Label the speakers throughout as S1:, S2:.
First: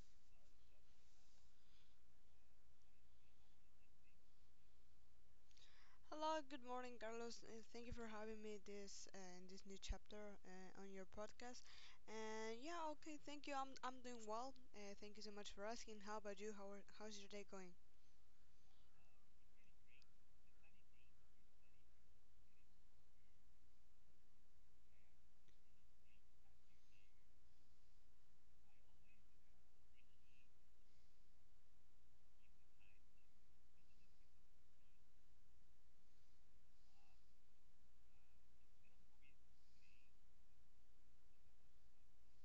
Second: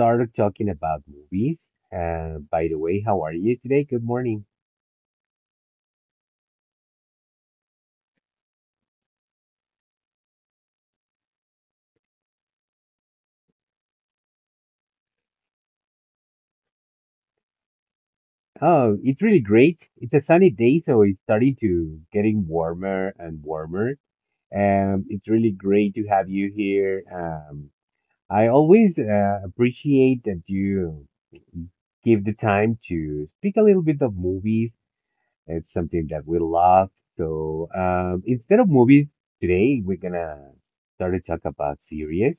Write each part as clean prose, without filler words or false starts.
S1: start talking about movies. By the way, how are you today? Good morning.
S2: Hello, good morning, Carlos, and thank you for having me this in this new chapter on your podcast. And yeah, okay, thank you. I'm doing well. Thank you so much for asking. How about you? How's your day going?
S1: Oh, it's really great. It's a sunny day, so it's starting to getting warmer and warmer. It's really great to have you here. I always appreciate that you give the time to speak a little bit of movies. It's something that we love. So instead of movies, today we're gonna start to talk about series.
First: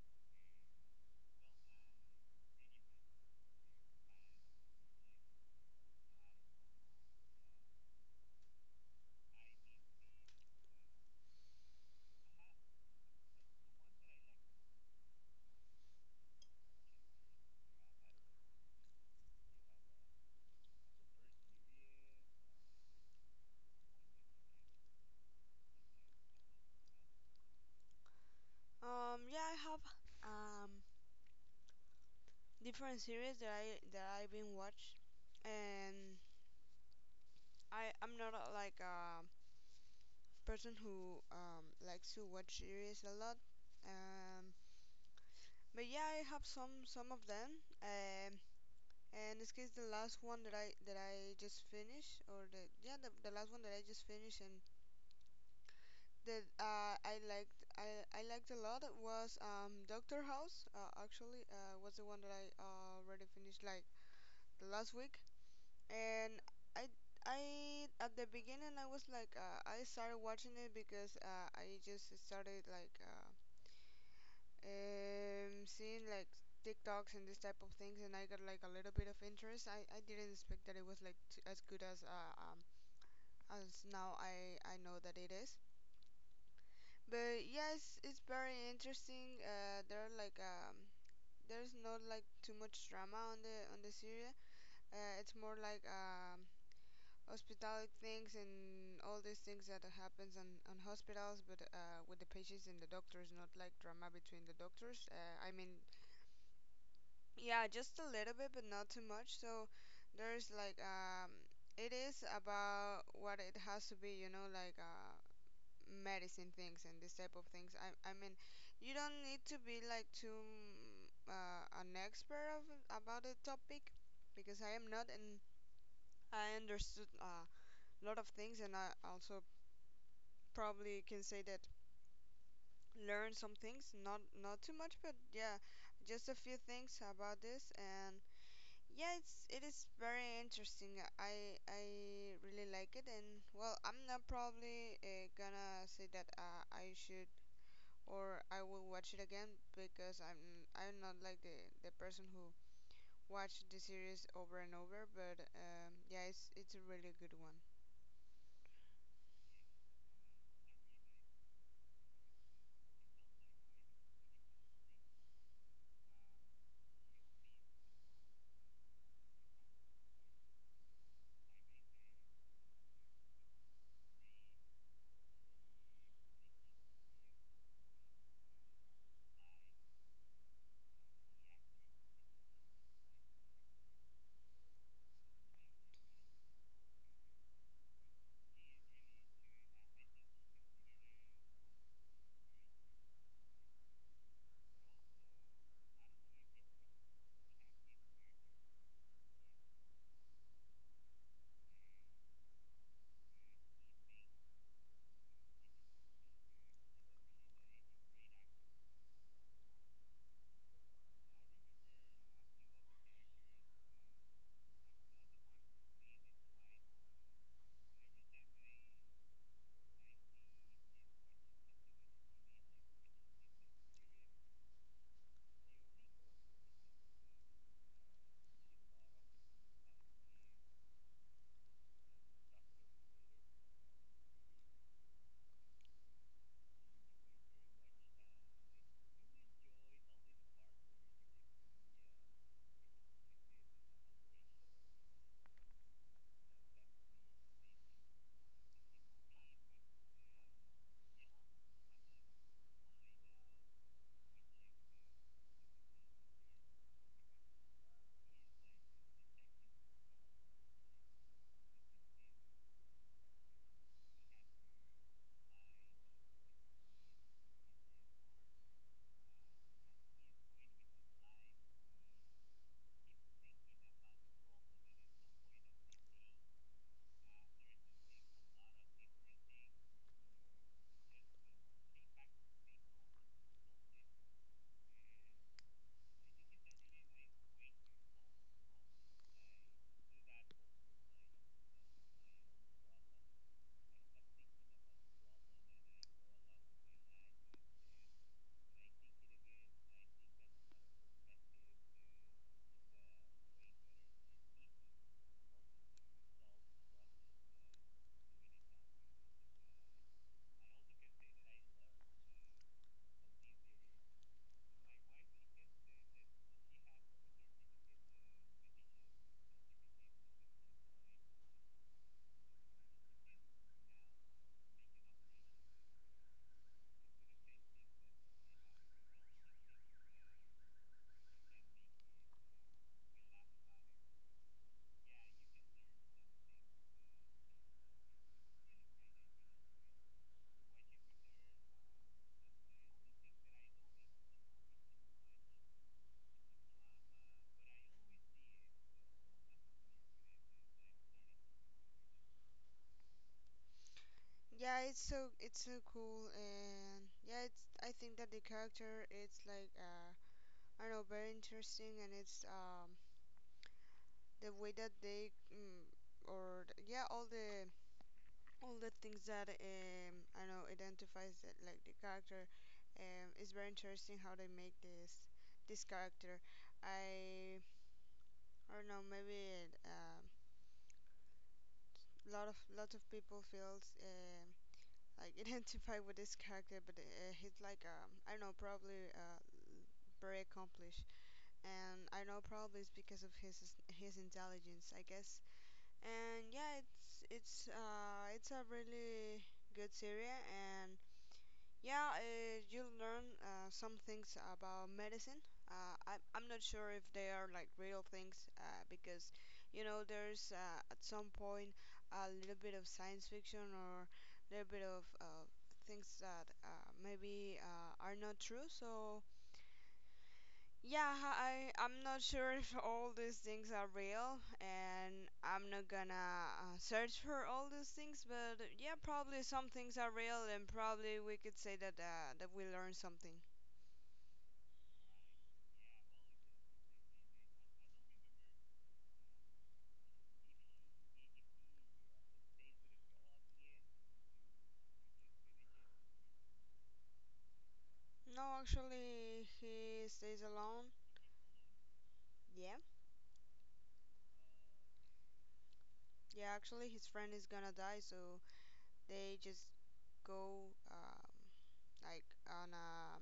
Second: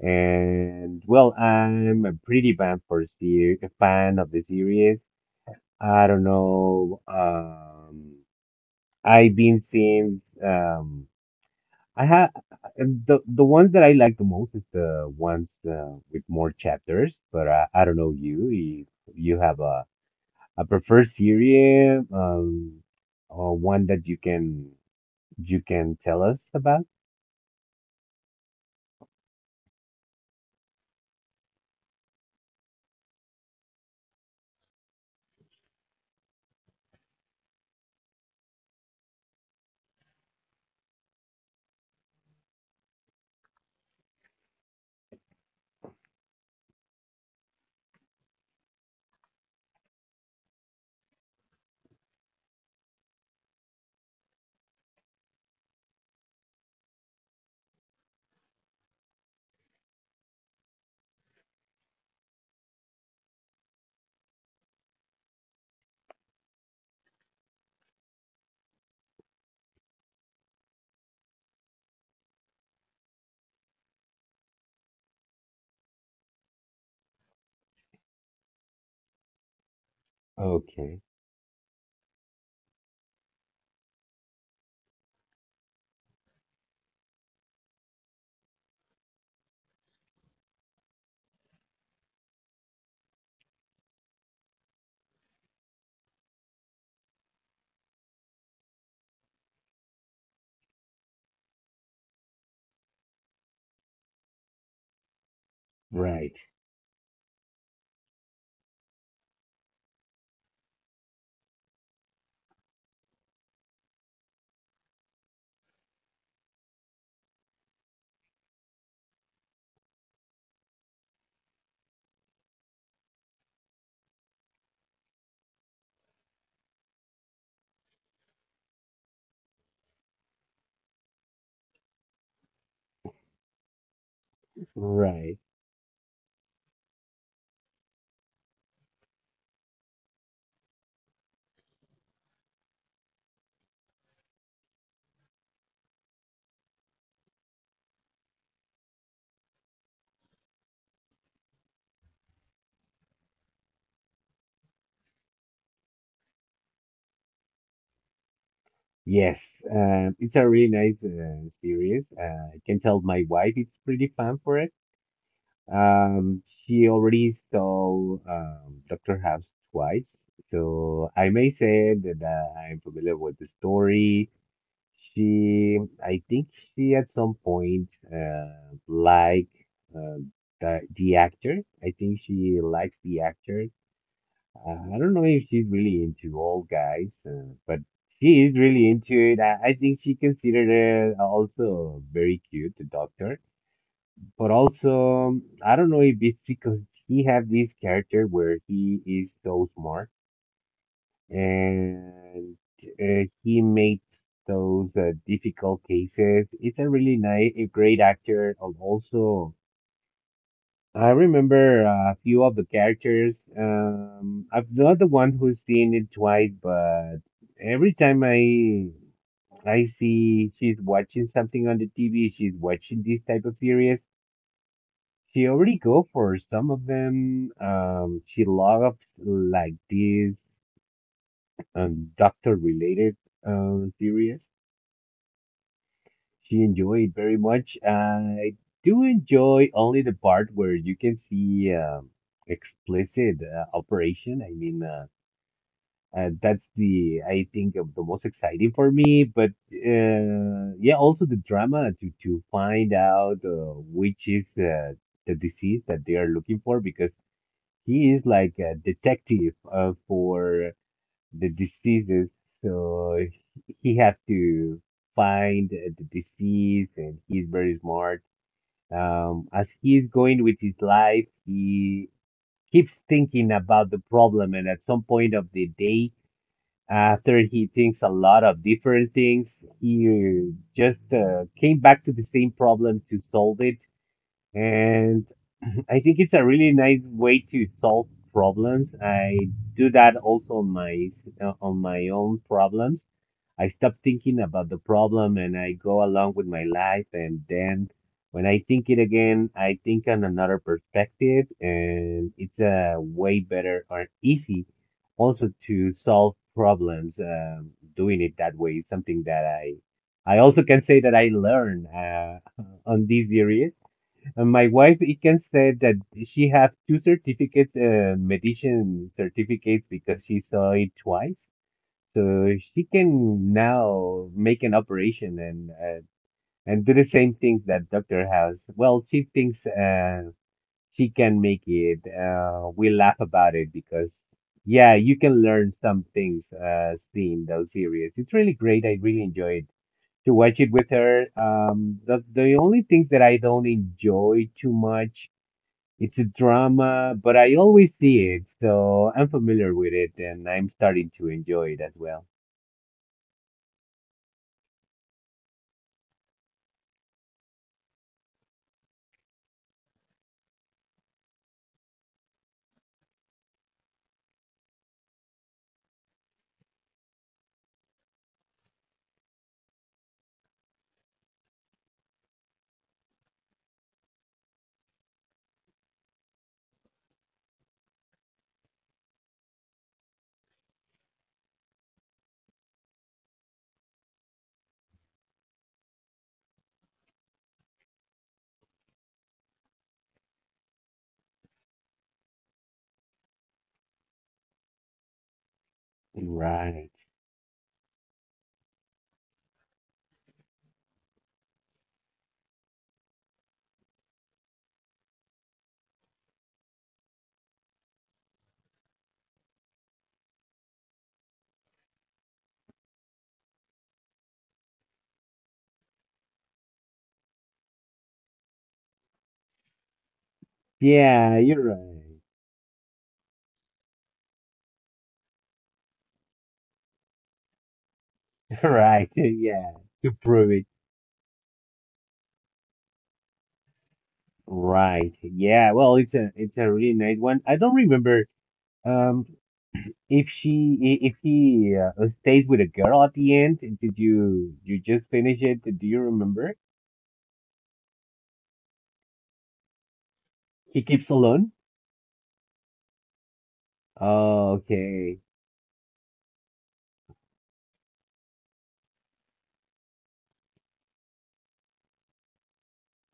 S1: And well, I'm a pretty fan for fan of the series. I don't know. I've been since I have the ones that I like the most is the ones with more chapters. But I don't know you if you have a I prefer Syria, or one that you can tell us about.
S2: Yeah, I have um different series that I've been watch, and I'm not a, like a person who likes to watch series a lot. Um, but yeah, I have some of them. And this case the last one that I just finished or the last one that I just finished and that I liked a lot was Doctor House actually was the one that I already finished like the last week and I I at the beginning I was like I started watching it because I just started like seeing like TikToks and this type of things, and I got like a little bit of interest. I didn't expect that it was
S1: Okay,
S2: like as good as now I know that it is. But yeah, it's very interesting. There are like there's not like too much drama on the series. It's more like hospitalic things and all these things that happens on hospitals but with the patients and the doctors, not like drama between the doctors, I mean,
S1: right,
S2: yeah, just a little bit, but not too much. So there's like it is about what it has to be, you know, like medicine things and this type of things. I mean, you don't need to be like too an expert of about the topic because I am not, and I understood a lot of things, and I also probably can say that learn some things, not too much, but
S1: right.
S2: yeah, just a few things about this and. Yeah, it's it is very interesting. I really like it, and well, I'm not probably gonna say that I should or I will watch it again because I'm not like the person who watched the series over and over. But yeah, it's a really good one.
S1: Yes, it's a really nice series. I can tell my wife is pretty fan for it. She already saw Doctor House twice, so I may say that I'm familiar with the story. She, I think she at some point liked uh, the actor. I think she likes the actor. I don't know if she's really into all guys, but she is really into it. I think she considered her also very cute, the doctor. But also, I don't know if it's because he have this character where he is so smart and he makes those difficult cases. It's a really nice, a great actor. And also, I remember a few of the characters. I'm not the one who's seen it twice, but every time I see she's watching something on the TV, she's watching this type of series. She already go for some of them. She loves like these doctor related series. She enjoyed very much. I do enjoy only the part where you can see explicit operation. I mean, that's the I think of the most exciting for me. But yeah, also the drama to find out which is the disease that they are looking for because he is like a detective for the diseases. So he has to find the disease, and he's very smart. As he's going with his life, he keeps thinking about the problem, and at some point of the day, after he thinks a lot of different things, he just came back to the same problem to solve it. And I think it's a really nice way to solve problems. I do that also on my own problems. I stop thinking about the problem and I go along with my life. And then when I think it again, I think on another perspective, and it's a way better or easy also to solve problems. Doing it that way is something that I also can say that I learn on these areas. And my wife, it can say that she have two certificates, medicine certificates, because she saw it twice. So she can now make an operation and do the same things that doctor has. Well, she thinks she can make it. We laugh about it because yeah, you can learn some things seeing those series. It's really great. I really enjoyed to watch it with her. The only things that I don't enjoy too much. It's a drama, but I always see it, so I'm familiar with it, and I'm starting to enjoy it as well.
S2: Yeah, it's so cool, and yeah, it's I think that the character it's like I don't know, very interesting, and it's the way that they yeah, all the things that I don't know, identifies that like the character. It's very interesting how they make this character. I I don't know, maybe a lot of people feels like identify with this character, but he's like I don't know, probably very accomplished, and I know probably it's because of his intelligence, I guess. And yeah,
S1: Right.
S2: it's a really good series and yeah, you'll learn some things about medicine. I'm not sure if they are like real things because, you know, there's at some point a little bit of science fiction or a little bit of things that maybe are not true. So yeah,
S1: Yeah, you're
S2: I'm not
S1: right.
S2: sure if all these things are real, and I'm not gonna search for all these things. But yeah,
S1: Right.
S2: probably some
S1: Yeah.
S2: things are
S1: To
S2: real,
S1: prove
S2: and
S1: it.
S2: probably we could say that that we learned something.
S1: Right. Yeah. Well, it's a really nice one. I don't remember um if she if he stays with a girl at the end. Did you you just finish it? Do you remember?
S2: No, actually, he stays
S1: He
S2: alone.
S1: keeps alone.
S2: Yeah,
S1: Oh, okay.
S2: yeah. Actually, his friend is gonna die, so they just go like on a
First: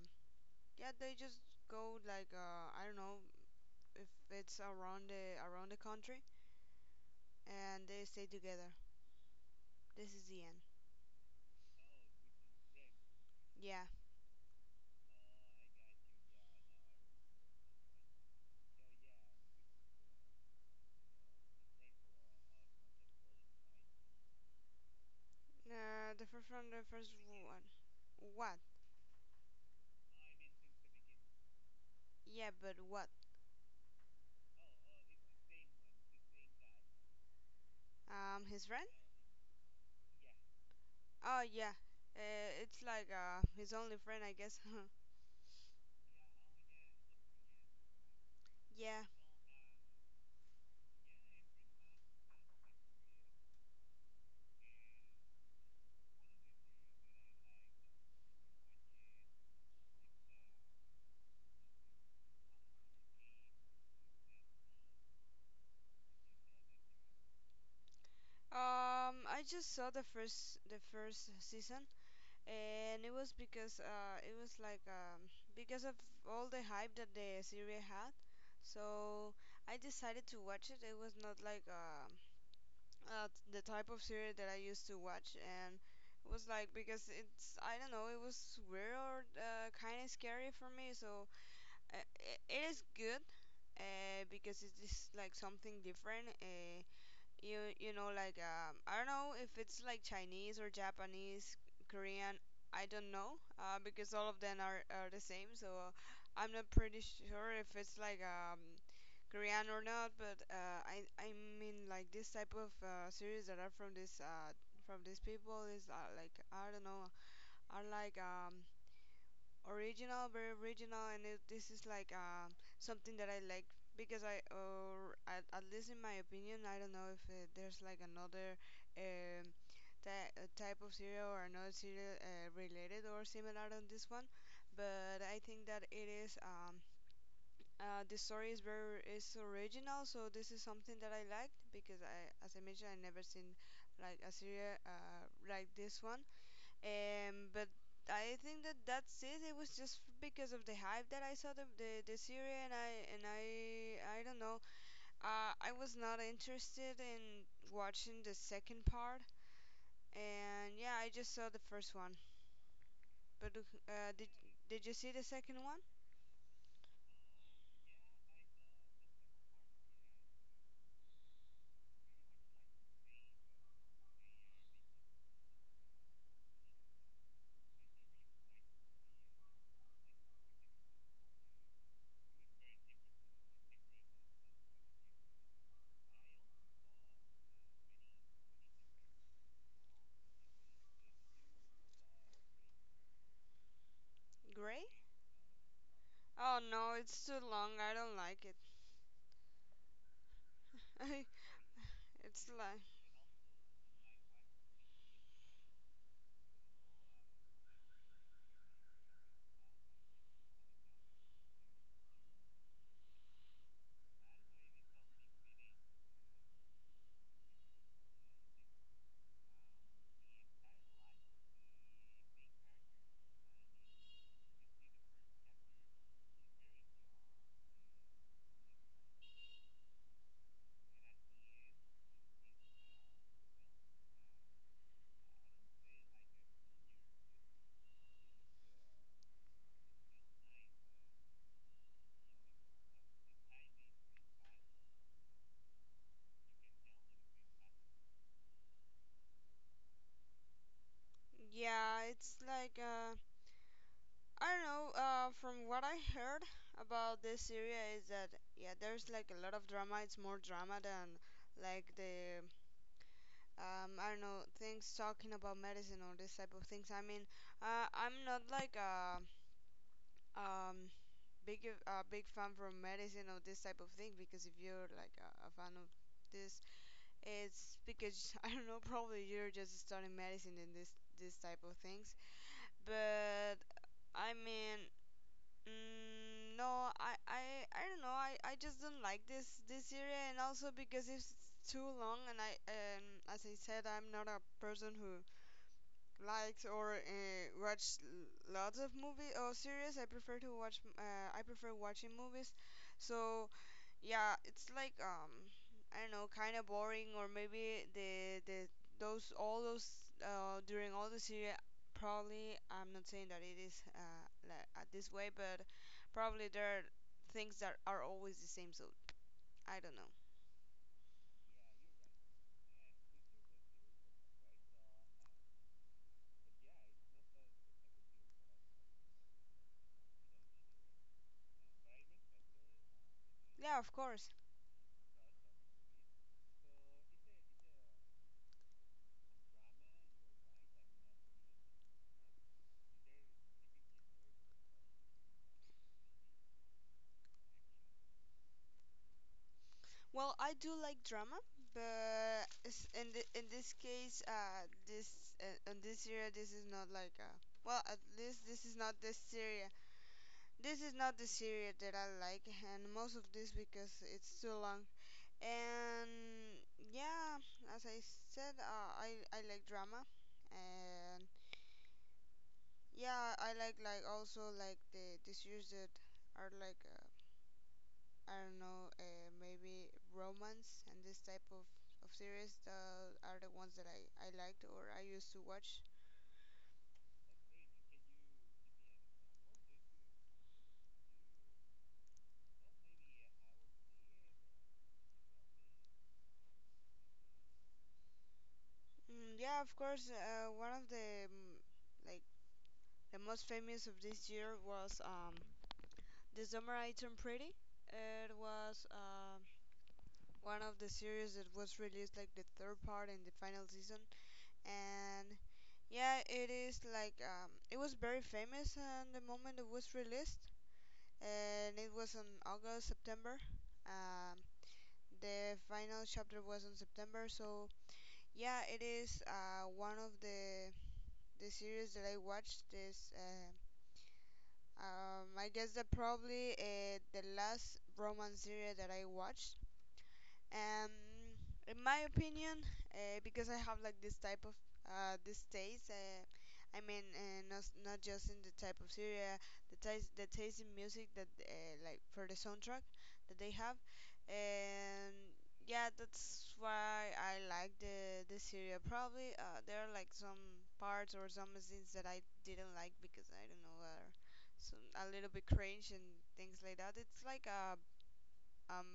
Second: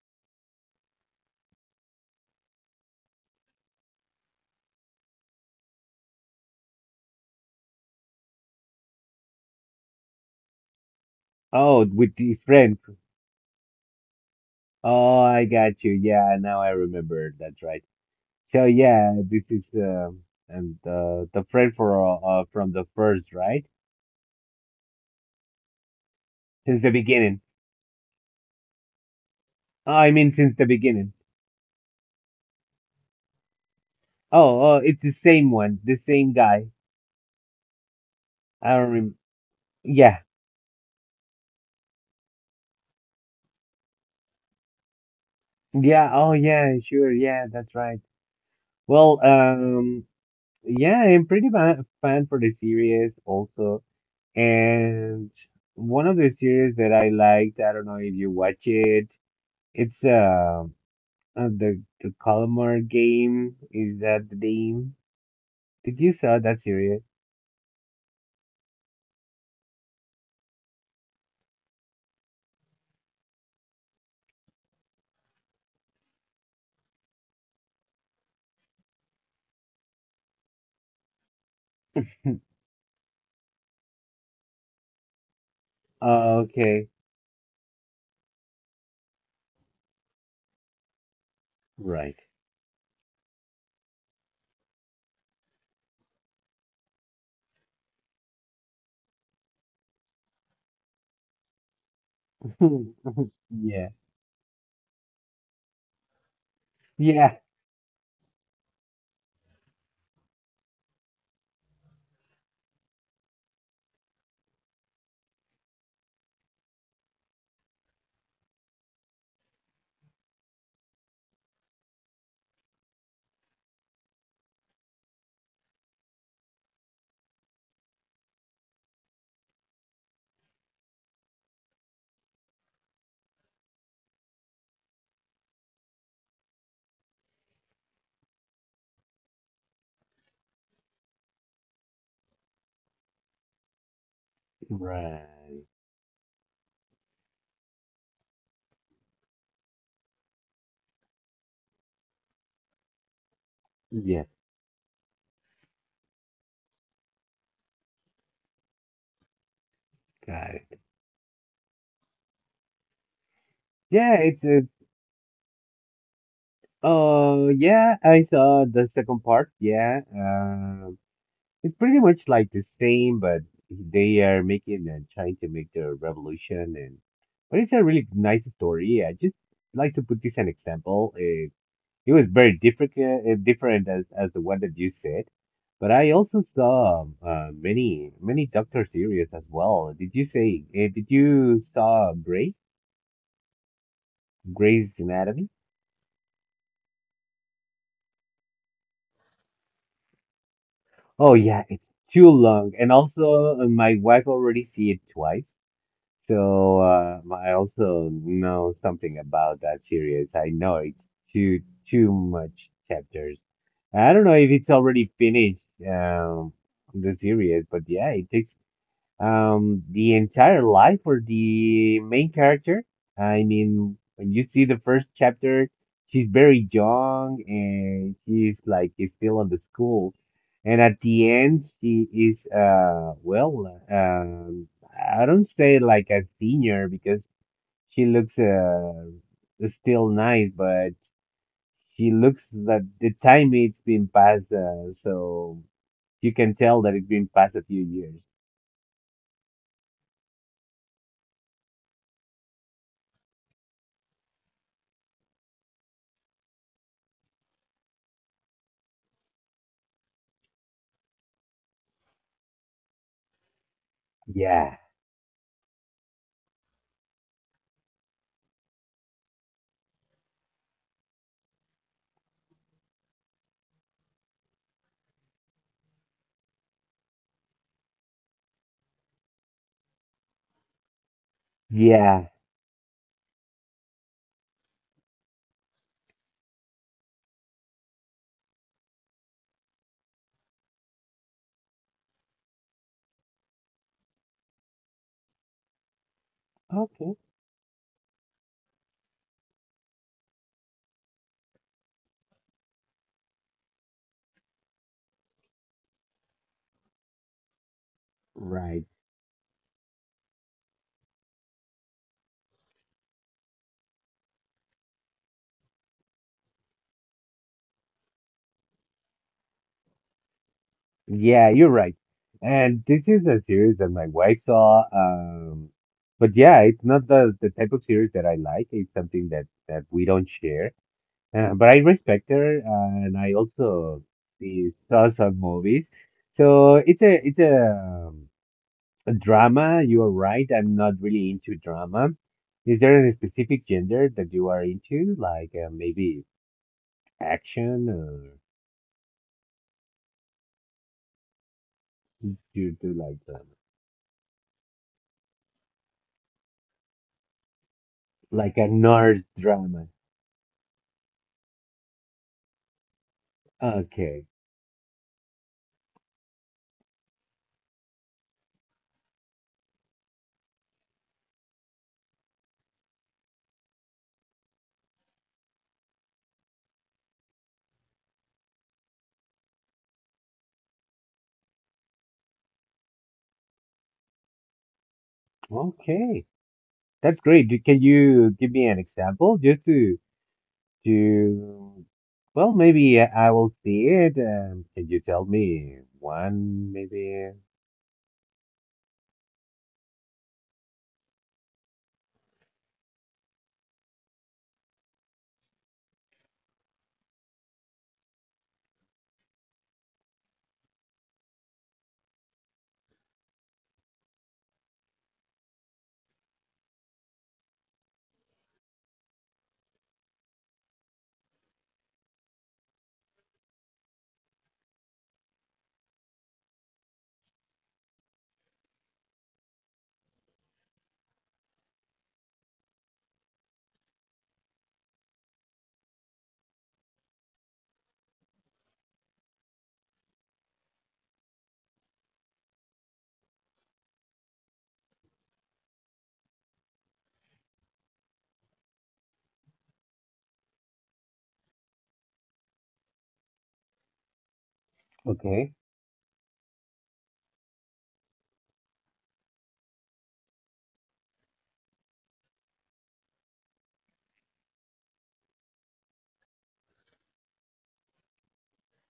S2: yeah. They just go like I don't know if it's around the country, and they stay together. This is the end.
S1: Oh, with his friend.
S2: Yeah.
S1: Oh, I got you. Yeah, now I remember. That's right. So yeah, this is and uh the friend for from the first, right?
S2: The first one,
S1: Since
S2: the
S1: the
S2: first
S1: beginning.
S2: one. What?
S1: Oh, I mean, since the beginning.
S2: Yeah, but what?
S1: Oh, oh, it's the same one, the same guy.
S2: His
S1: I
S2: friend?
S1: don't remember. Yeah,
S2: Oh yeah. It's like his only friend, I guess.
S1: yeah. Oh, yeah. Sure. Yeah, that's right.
S2: Yeah.
S1: Well, yeah, I'm pretty ba fan for the series also, and one of the series that I liked. I don't know if you watch it. It's the Calamar Game. Is that the name? Did you saw that series?
S2: I just saw the first season, and it was because it was like because of all the hype that the series had, so I decided to watch it. It was not like the type of series that I used to watch, and it
S1: Oh,
S2: was like
S1: okay.
S2: because it's I don't know, it was weird or kind of scary for me. So
S1: Right.
S2: it is good because it is like something different. You know like I don't know if it's like Chinese or Japanese, Korean. I don't know
S1: Yeah.
S2: because all of them are the same. So uh, I'm not pretty
S1: Yeah.
S2: sure if it's like Korean or not. But I mean like this type of series that are from this from these people is like I don't know, are like original, very original, and it, this is like something that I like because I, or at least in my opinion, I don't know if there's like another um, type of cereal or another cereal related or similar on this one, but I think that it is. The story is very is original, so this is something that I liked because I, as I mentioned, I never seen like a serial
S1: Right.
S2: like this one. But I think that that's it. It was just because of the hype that I saw the series, and I
S1: Yeah,
S2: don't know. I was not interested in watching the second part,
S1: got
S2: and
S1: it.
S2: yeah, I just saw the first one. But uh,
S1: Yeah,
S2: did
S1: it's
S2: did you see the second one?
S1: yeah, I saw the second part. Yeah, it's pretty much like the same, but they are making and trying to make the revolution, and but it's a really nice story. I just like to put this an example. It was very different, different as the one that you said, but I also saw many Doctor series as well. Did you say? Did you saw Grey
S2: Gray?
S1: Grey's Anatomy?
S2: Oh no, it's too long. I don't like it.
S1: Oh yeah, it's too
S2: It's
S1: long,
S2: like
S1: and also my wife already see it twice, so I also know something about that series. I know it's too too much chapters. I don't know if it's already finished um, the series, but yeah, it takes the entire life for the main character. I mean, when you see the first chapter, she's very young and she's like is still on the school. And at the end, she is well, I don't say like a senior because she looks still nice, but she looks that the time it's been passed, so you can tell that it's been past a few years.
S2: yeah, it's like I don't know. From what I heard about this area is that yeah, there's like a lot of drama. It's more drama than like the I don't know,
S1: Yeah,
S2: things talking about medicine or this type of things. I mean, I'm not like a um big fan from medicine or this type of thing because if you're like a fan of this, it's because I don't know. Probably you're just studying medicine and this type of things.
S1: yeah.
S2: But I mean, mm, I don't know. I just don't like this area, and also because it's too long, as I said, I'm not a person who liked or
S1: Okay.
S2: watched lots of movies or series. I prefer to watch. I prefer watching movies. So yeah, it's like I don't know, kind of boring or maybe the
S1: Right.
S2: those all those during all the series. Probably I'm not saying that it is this way, but probably there are things that are always the same. So I don't know.
S1: Yeah, you're right. And this is a series that my wife saw. But yeah, it's not the type of series that I like. It's something that, that we don't share. But I respect her, and I
S2: Yeah, of
S1: also
S2: course.
S1: see, saw some movies. So it's a drama. You are right. I'm not really into drama. Is there a specific gender that you are into? Like maybe action, or
S2: Well, I do like drama,
S1: do
S2: but
S1: you do
S2: in
S1: like?
S2: the, in this case, this in this area, this is not like well, at least
S1: Like a
S2: this is not the
S1: nurse
S2: Syria.
S1: drama.
S2: This is not the Syria that I like, and most of this because
S1: Okay.
S2: it's too long. And yeah, as I said, I like drama, and yeah, I like also like the series that are like I don't know, maybe romance and this type of series that are the ones that I liked or I used to watch.
S1: Okay. That's great. Do- Can you give me an example just to well, maybe I will see it. Can you tell me one maybe?
S2: Mm, yeah, of course, one of the like the most famous of this year was The Summer I Turned Pretty. It was one of the series that was released like the third part in the final season, and yeah, it is like it was very famous and the moment it was released, and it was in August, September. Um, the final chapter was in September, so yeah, it is one of the series that I watched. This I guess that probably the last romance series that I watched. um, in my opinion, because I have like this type of this taste, not, not just in the type of Syria, the taste in music that like for the soundtrack that they have, and
S1: Okay.
S2: yeah, that's why I like the Syria. Probably there are like some parts or some scenes that I didn't like because I don't know, are some a little bit cringe, and things like that. It's like a um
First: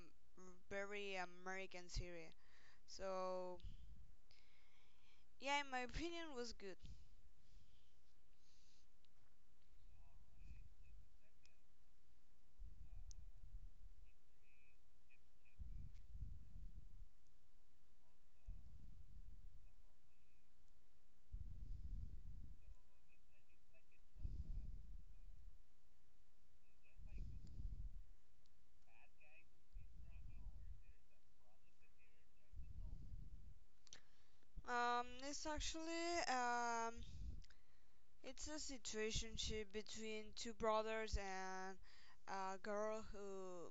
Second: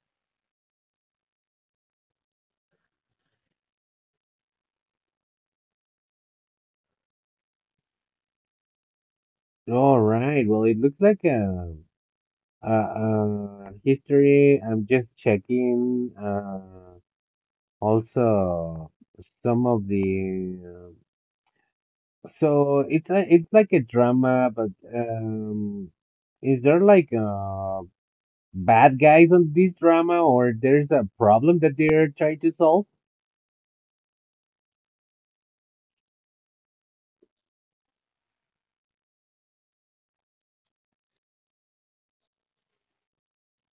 S2: very American series. So yeah, in my opinion, was good.
S1: All right. Well, it looks like a history. I'm just checking also some of the So it's a, it's like a drama, but is there like bad guys on this drama, or there's a problem that they're trying to solve?
S2: It's actually it's a situationship between two brothers and a girl who,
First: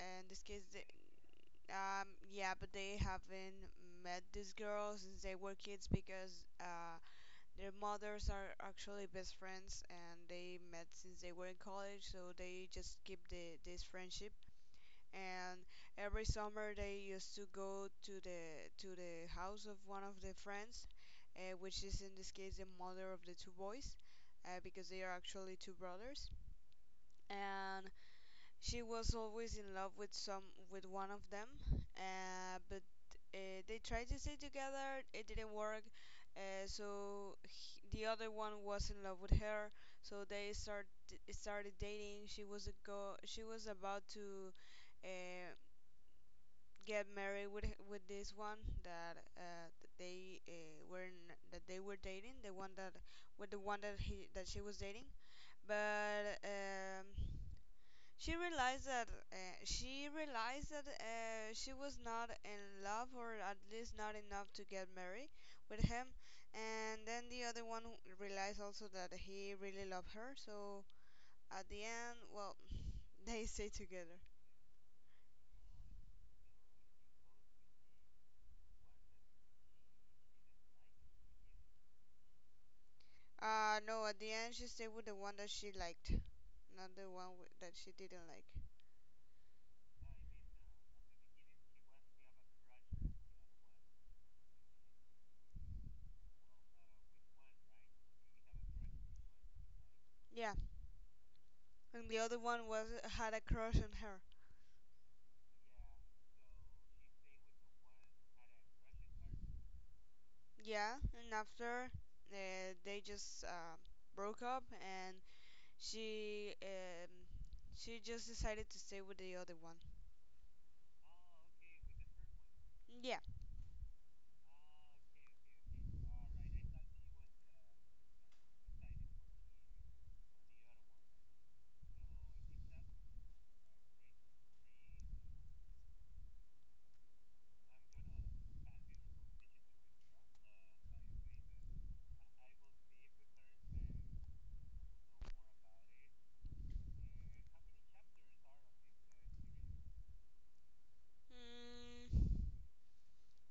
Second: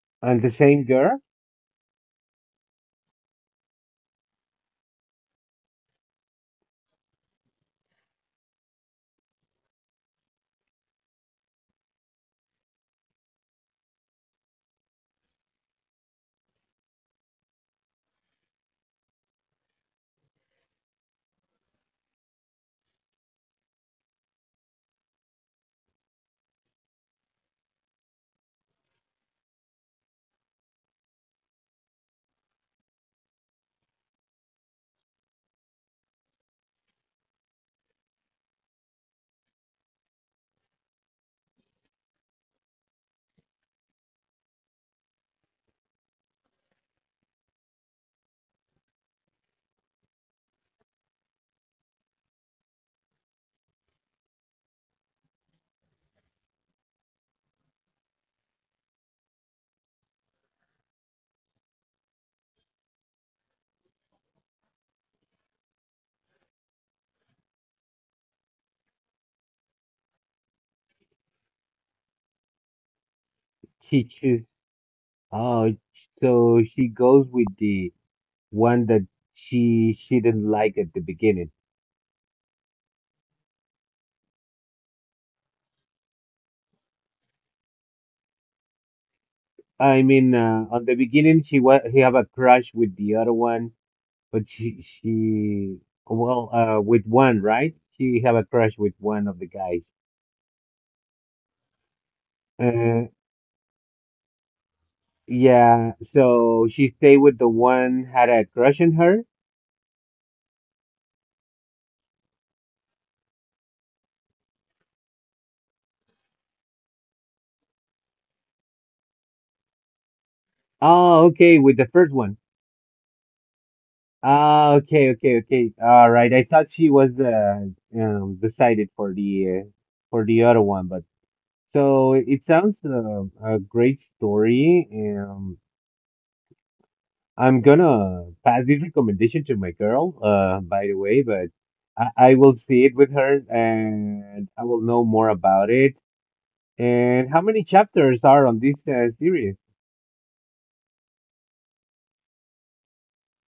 S2: in
S1: And
S2: this
S1: the
S2: case,
S1: same girl,
S2: but they haven't met this girl since they were kids because their mothers are actually best friends and they met since they were in college, so they just keep the this friendship, and every summer they used to go to the house of one of the friends, which is in this case the mother of the two boys, because they are actually two brothers. And she was always in love with some with one of them, but they tried to stay together. It didn't work. So the other one was in love with her. So they started dating. She was a go. She was about to uh, get married with this one that that they were n- that they were dating the one that with the one that he that she was dating, but she realized that she was not in love, or at least not enough to get married with him. And then the other one realized also that he really loved her, so at the end, well, they stay
S1: she
S2: together.
S1: choose. Oh, so she goes with the one that she didn't like at the beginning.
S2: No, at the end she stayed with the one that she liked, not the one that she didn't like.
S1: I mean, on the beginning she was he have a crush with the other one, but she well with one right? She have a crush with one of the guys.
S2: Yeah, and the other one was
S1: Uh,
S2: had a crush on her.
S1: Yeah, so she stayed with the one had a crush on her.
S2: Yeah, and after uh, they just broke up, and she um, she just decided to stay with the other one.
S1: Oh, okay, with the first one.
S2: Yeah.
S1: Ah, okay, okay, okay. All right. I thought she was the decided for the other one, but so it sounds a great story. I'm gonna pass this recommendation to my girl. By the way, but I will see it with her and I will know more about it. And how many chapters are on this series?
S2: Mm,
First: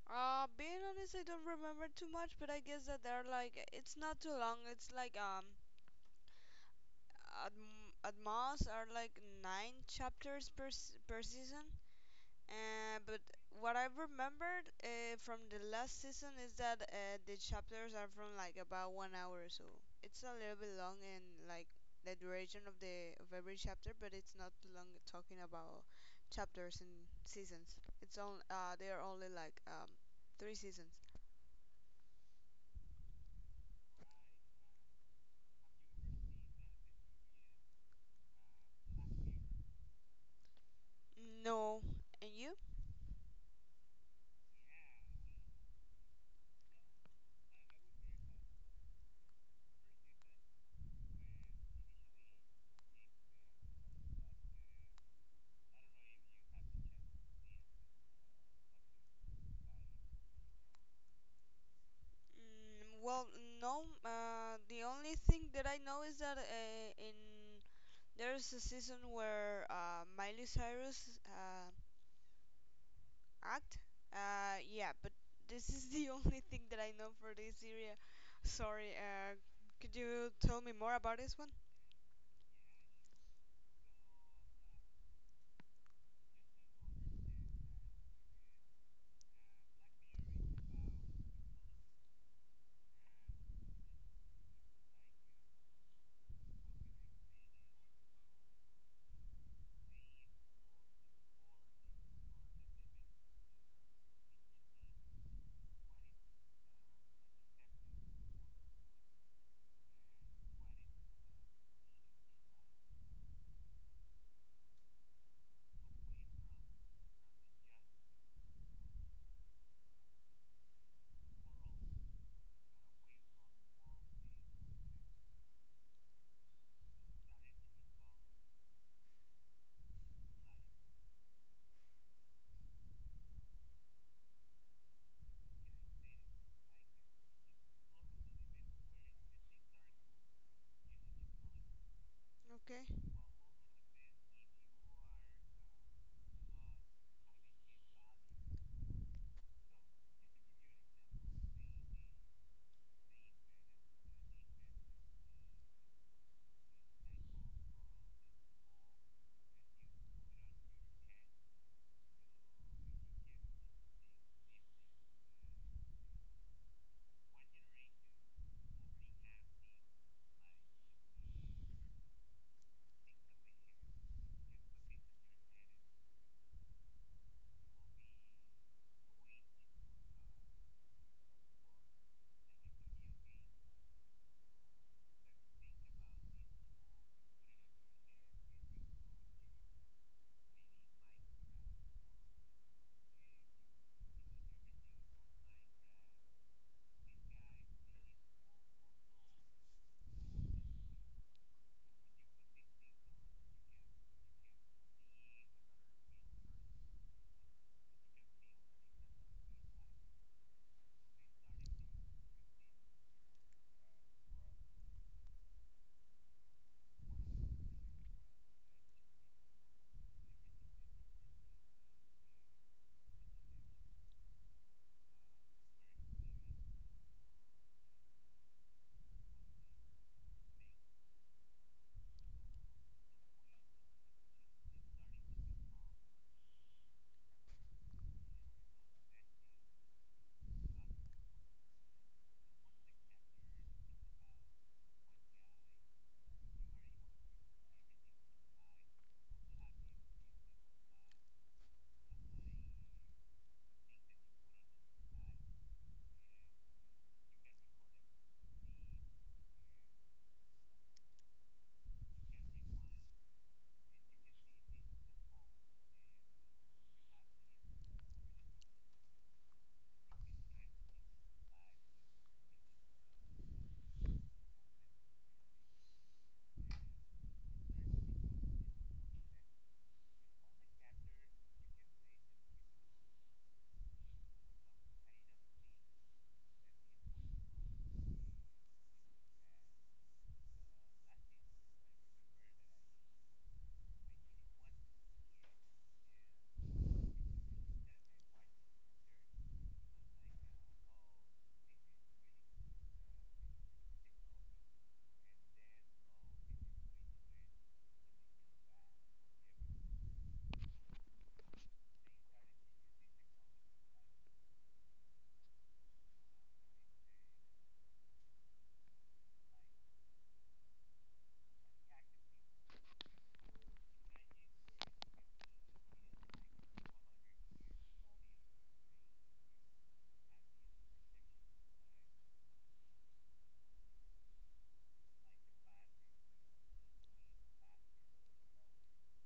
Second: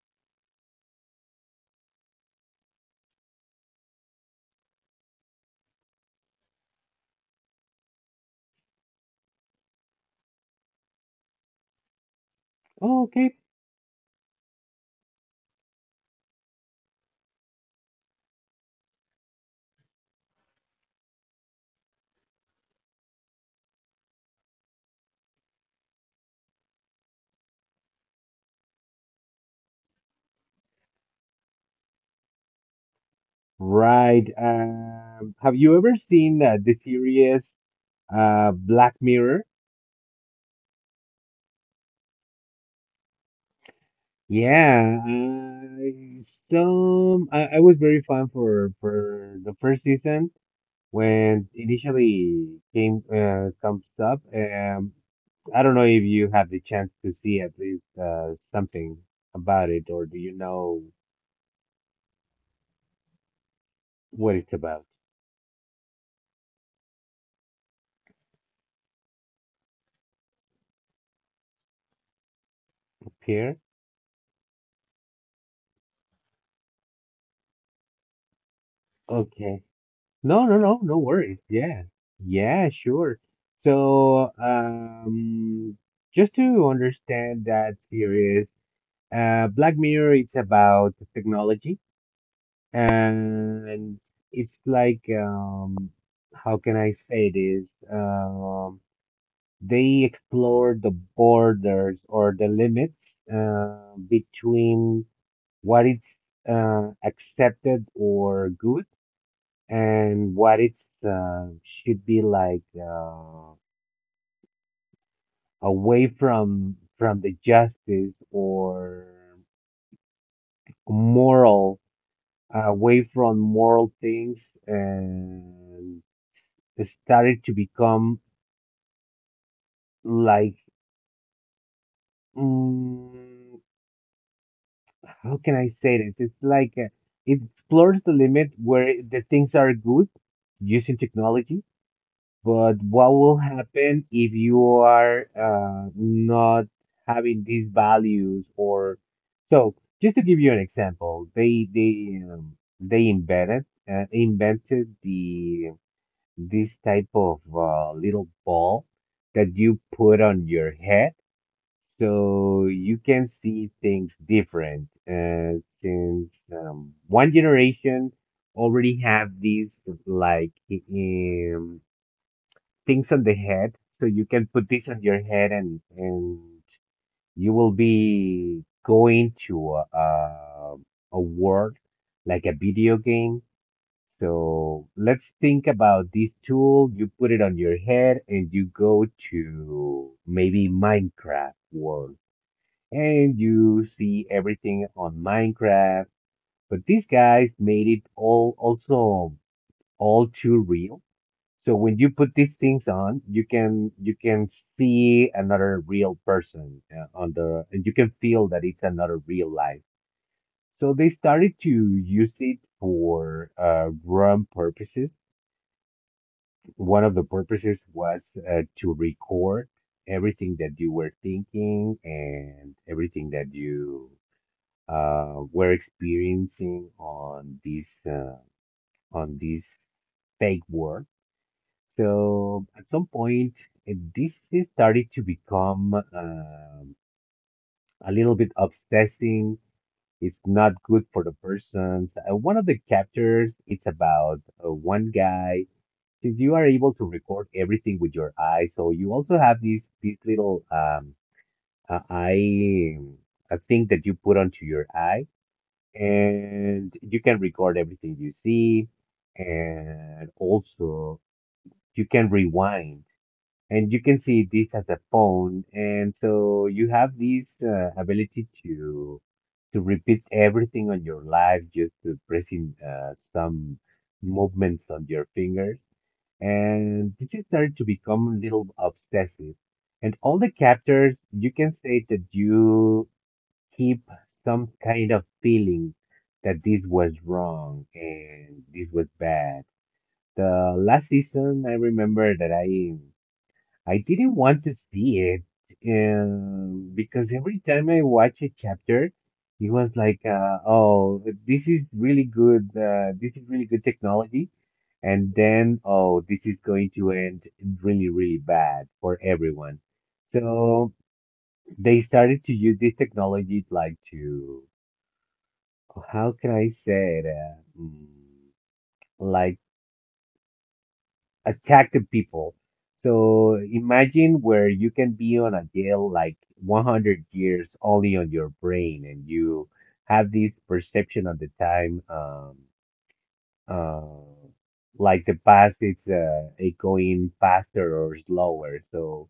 S2: Being honest, I don't remember too much, but I guess that they're like it's not too long. It's like at at most are like nine chapters per per season.
S1: Oh,
S2: But
S1: okay,
S2: what I remembered from the last season is that the chapters are from like about 1 hour or so. It's a little bit long and like the duration of the of every chapter, but it's not long. Talking about chapters and seasons, it's only they are only like three seasons.
S1: Right. Have you ever seen the series Black Mirror?
S2: No, and you?
S1: Yeah, I some I was very fan for the first season when initially came comes up. I don't know if you have the chance to see at least something about it, or do you know
S2: Well, no.
S1: what it's about?
S2: The only thing that I know is that in there's a season where Miley Cyrus
S1: Pierre?
S2: act. Yeah, but this is the only thing that I know for this area. Sorry,
S1: Okay.
S2: could you
S1: No, no,
S2: tell me
S1: no,
S2: more
S1: no
S2: about
S1: worries.
S2: this one?
S1: Yeah, yeah, sure. So, just to understand that series, Black Mirror, it's about technology and it's like, how can I say this? Um, they explore the borders or the limits, between what is, accepted or good and what it's uh, should be like away from the justice or moral away from moral things and it started to become like mm, how can I say this? It's like it explores the limit where the things are good using technology. But
S2: Okay.
S1: what will happen if you are not having these values or so? Just to give you an example, they they invented invented the this type of little ball that you put on your head, so you can see things different. Since one generation already have these like um, things on the head. So you can put this on your head and you will be going to a world like a video game. So let's think about this tool. You put it on your head and you go to maybe Minecraft world and you see everything on Minecraft. But these guys made it all also all too real. So when you put these things on, you can see another real person on the, and you can feel that it's another real life. So they started to use it for run purposes. One of the purposes was to record everything that you were thinking and everything that you were experiencing on this fake world. So at some point, this is started to become a little bit obsessing. It's not good for the persons. One of the chapters, it's about one guy. Since you are able to record everything with your eye, so you also have these little eye a thing that you put onto your eye, and you can record everything you see, and also you can rewind and you can see this as a pawn. And so you have this ability to repeat everything on your life just to pressing some movements on your fingers. And this is started to become a little obsessive. And all the chapters, you can say that you keep some kind of feeling that this was wrong and this was bad. The last season, I remember that I didn't want to see it because every time I watch a chapter, it was like, oh, this is really good. This is really good technology. And then, oh, this is going to end really, really bad for everyone. So they started to use this technology like to, how can I say it? Like attractive people. So imagine where you can be on a jail like 100 years only on your brain, and you have this perception of the time, uh, like the past is it going faster or slower. So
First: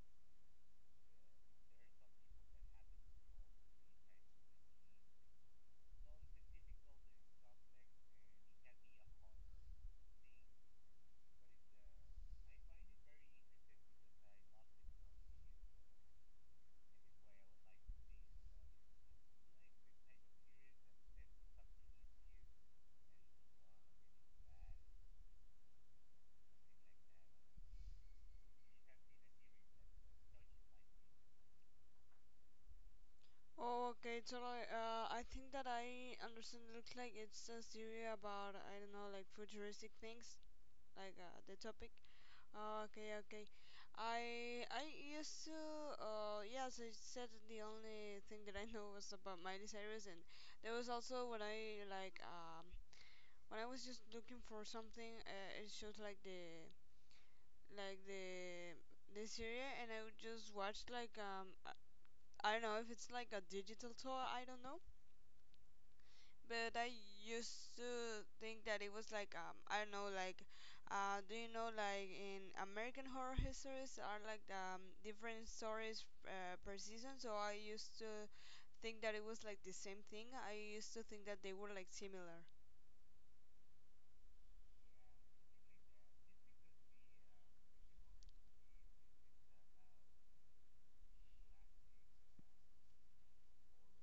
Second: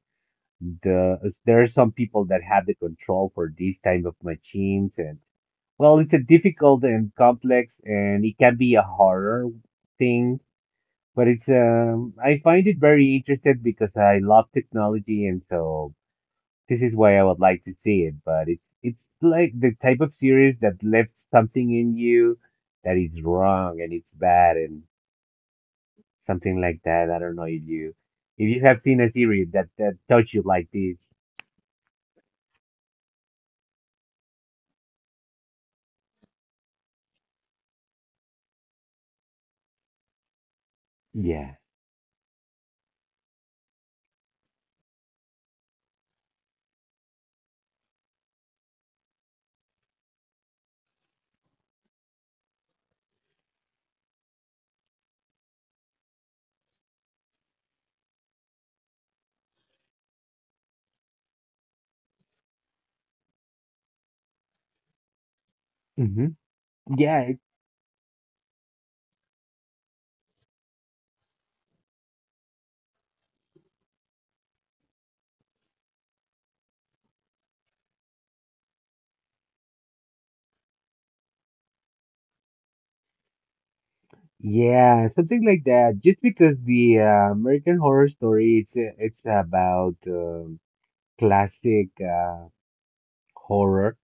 S1: there are some people that have the control for these kind of machines, and well, it's a difficult and complex, and it can be a horror thing, but it's I find it very interested because I love technology and so this is why I would like to see it. But it's like the type of series that left something in you that is wrong and it's bad and something like that. I don't know if you have seen a series that touch you like this.
S2: Oh, okay, totally. I think that I understand. It looks like it's a series about, I don't know, like futuristic things, like
S1: Yeah.
S2: the topic. Oh, okay, okay. I I used to, yeah, as I said, the only thing that I know was about Miley Cyrus, and there was also when I like when I was just looking for something, it showed like like the the series, and I would just watch like. I don't know if it's like a digital tour, I don't know,
S1: Hmm.
S2: but I
S1: Yeah.
S2: used to think that it was like I don't know, like do you know, like in American horror histories are like different stories per season, so I used to think that it was like the same thing. I used to think that they were like similar.
S1: Yeah. Something like that. Just because the American Horror Story, it's about classic horror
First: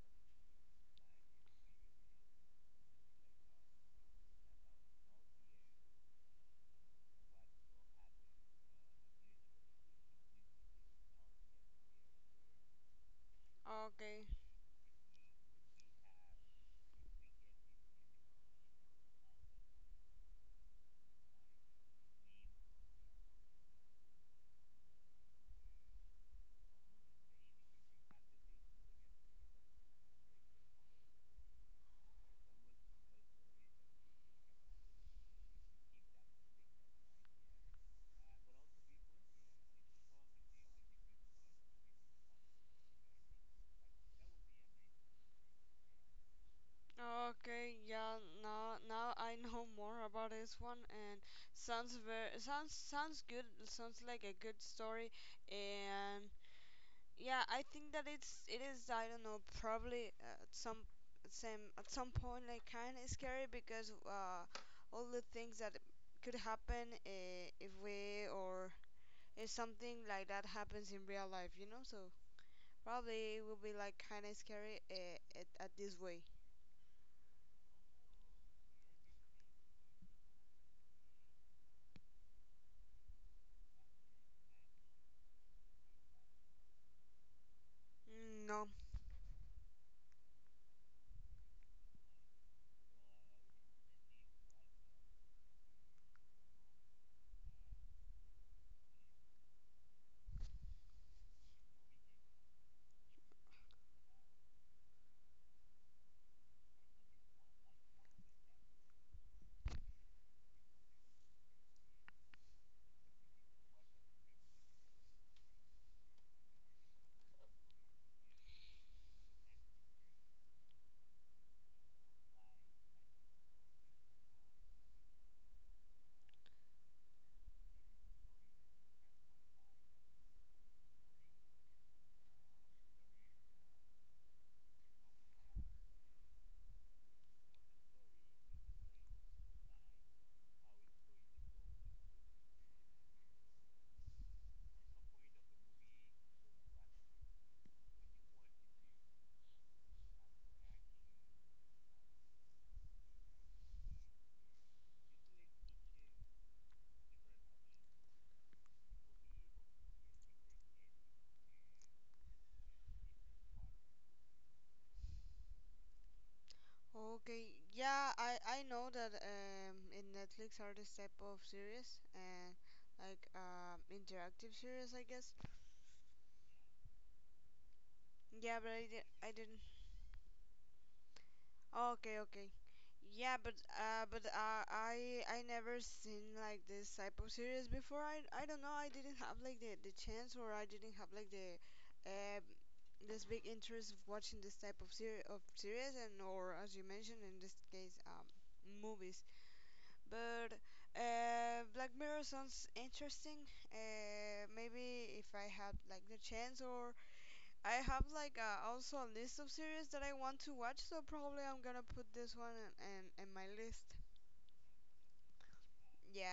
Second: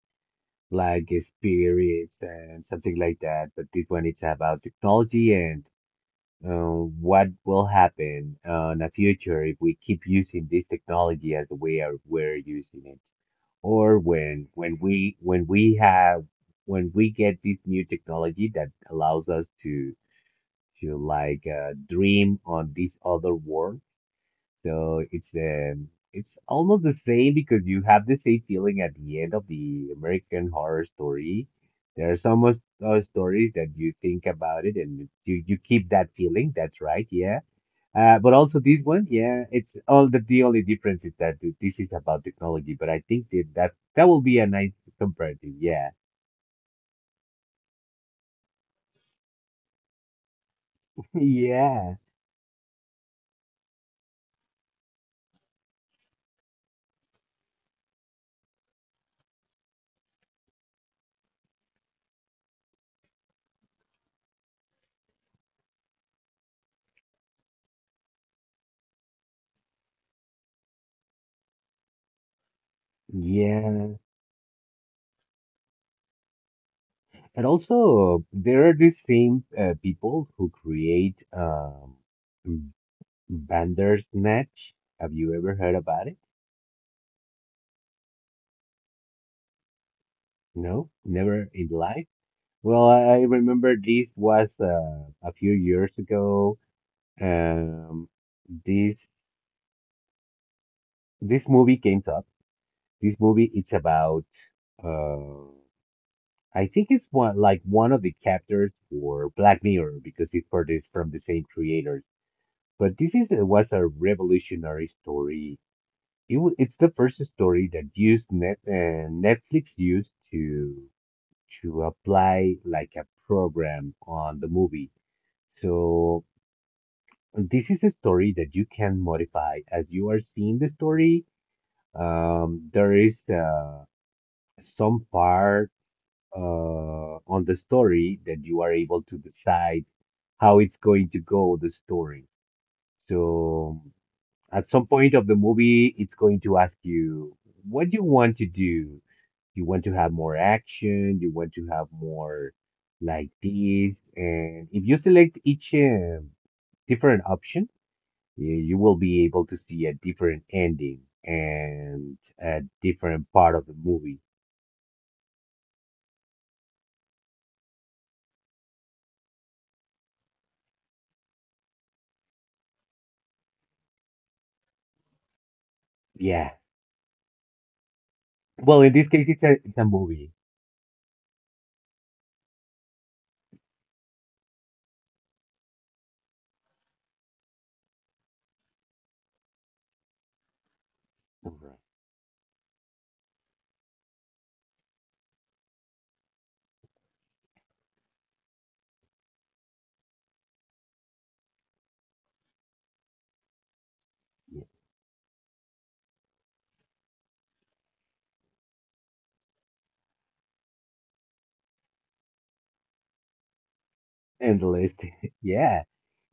S1: like spirits and something like that. But this one it's about technology and what will happen in the future if we keep using this technology as the way are we're using it, or
S2: Okay.
S1: when we get this new technology that allows us to like dream on these other worlds, so it's it's almost the same because you have the same feeling at the end of the American Horror Story. There are stories that you think about it and you keep that feeling. That's right, yeah. But also this one, yeah, it's all the only difference is that this is about technology. But I think that that will be a nice comparative, yeah.
S2: Okay, yeah, now I know more about this one, and
S1: Yeah,
S2: sounds very sounds sounds good. Sounds like a good story. And yeah, I think that it is, I don't know, probably at some same at some point like kind of scary because all the things that could happen if we, or if something like that happens in real life, you know? So probably it will be
S1: yeah.
S2: like kind of scary at this way.
S1: And also, there are the same people who create Bandersnatch. Have you ever heard about it?
S2: Mm, no.
S1: No, never in life. Well, I remember this was a few years ago. Um, this this movie came up. This movie it's about. Uh, I think it's one of the chapters for Black Mirror because it's produced from the same creators. But this is was a revolutionary story. It's the first story that used Netflix used to apply like a program on the movie. So this is a story that you can modify as you are seeing the story. There is some parts on the story that you are able to decide how it's going to go the story. So at some point of the movie, it's going to ask you, what do you want to do? You want to have more action, you want to have more like this. And if you select each different option, you will be able to see a different ending and a different part of the movie.
S2: Okay, yeah, I know that in Netflix are this type of series, and like interactive series, I guess.
S1: Yeah.
S2: Yeah, but
S1: Well, in this case,
S2: I
S1: it's a
S2: didn't.
S1: it's a movie.
S2: Okay, okay. Yeah, but I never seen like this type of series before. I don't know. I didn't have like the chance, or I didn't have like the
S1: Alright.
S2: um this big interest of watching this type of series, and or as you mentioned, in this case, movies. But Black Mirror sounds interesting. Maybe if I had like the chance, or I have like also a list of series that I want to watch, so probably I'm gonna put this one in my list.
S1: In the list. Yeah,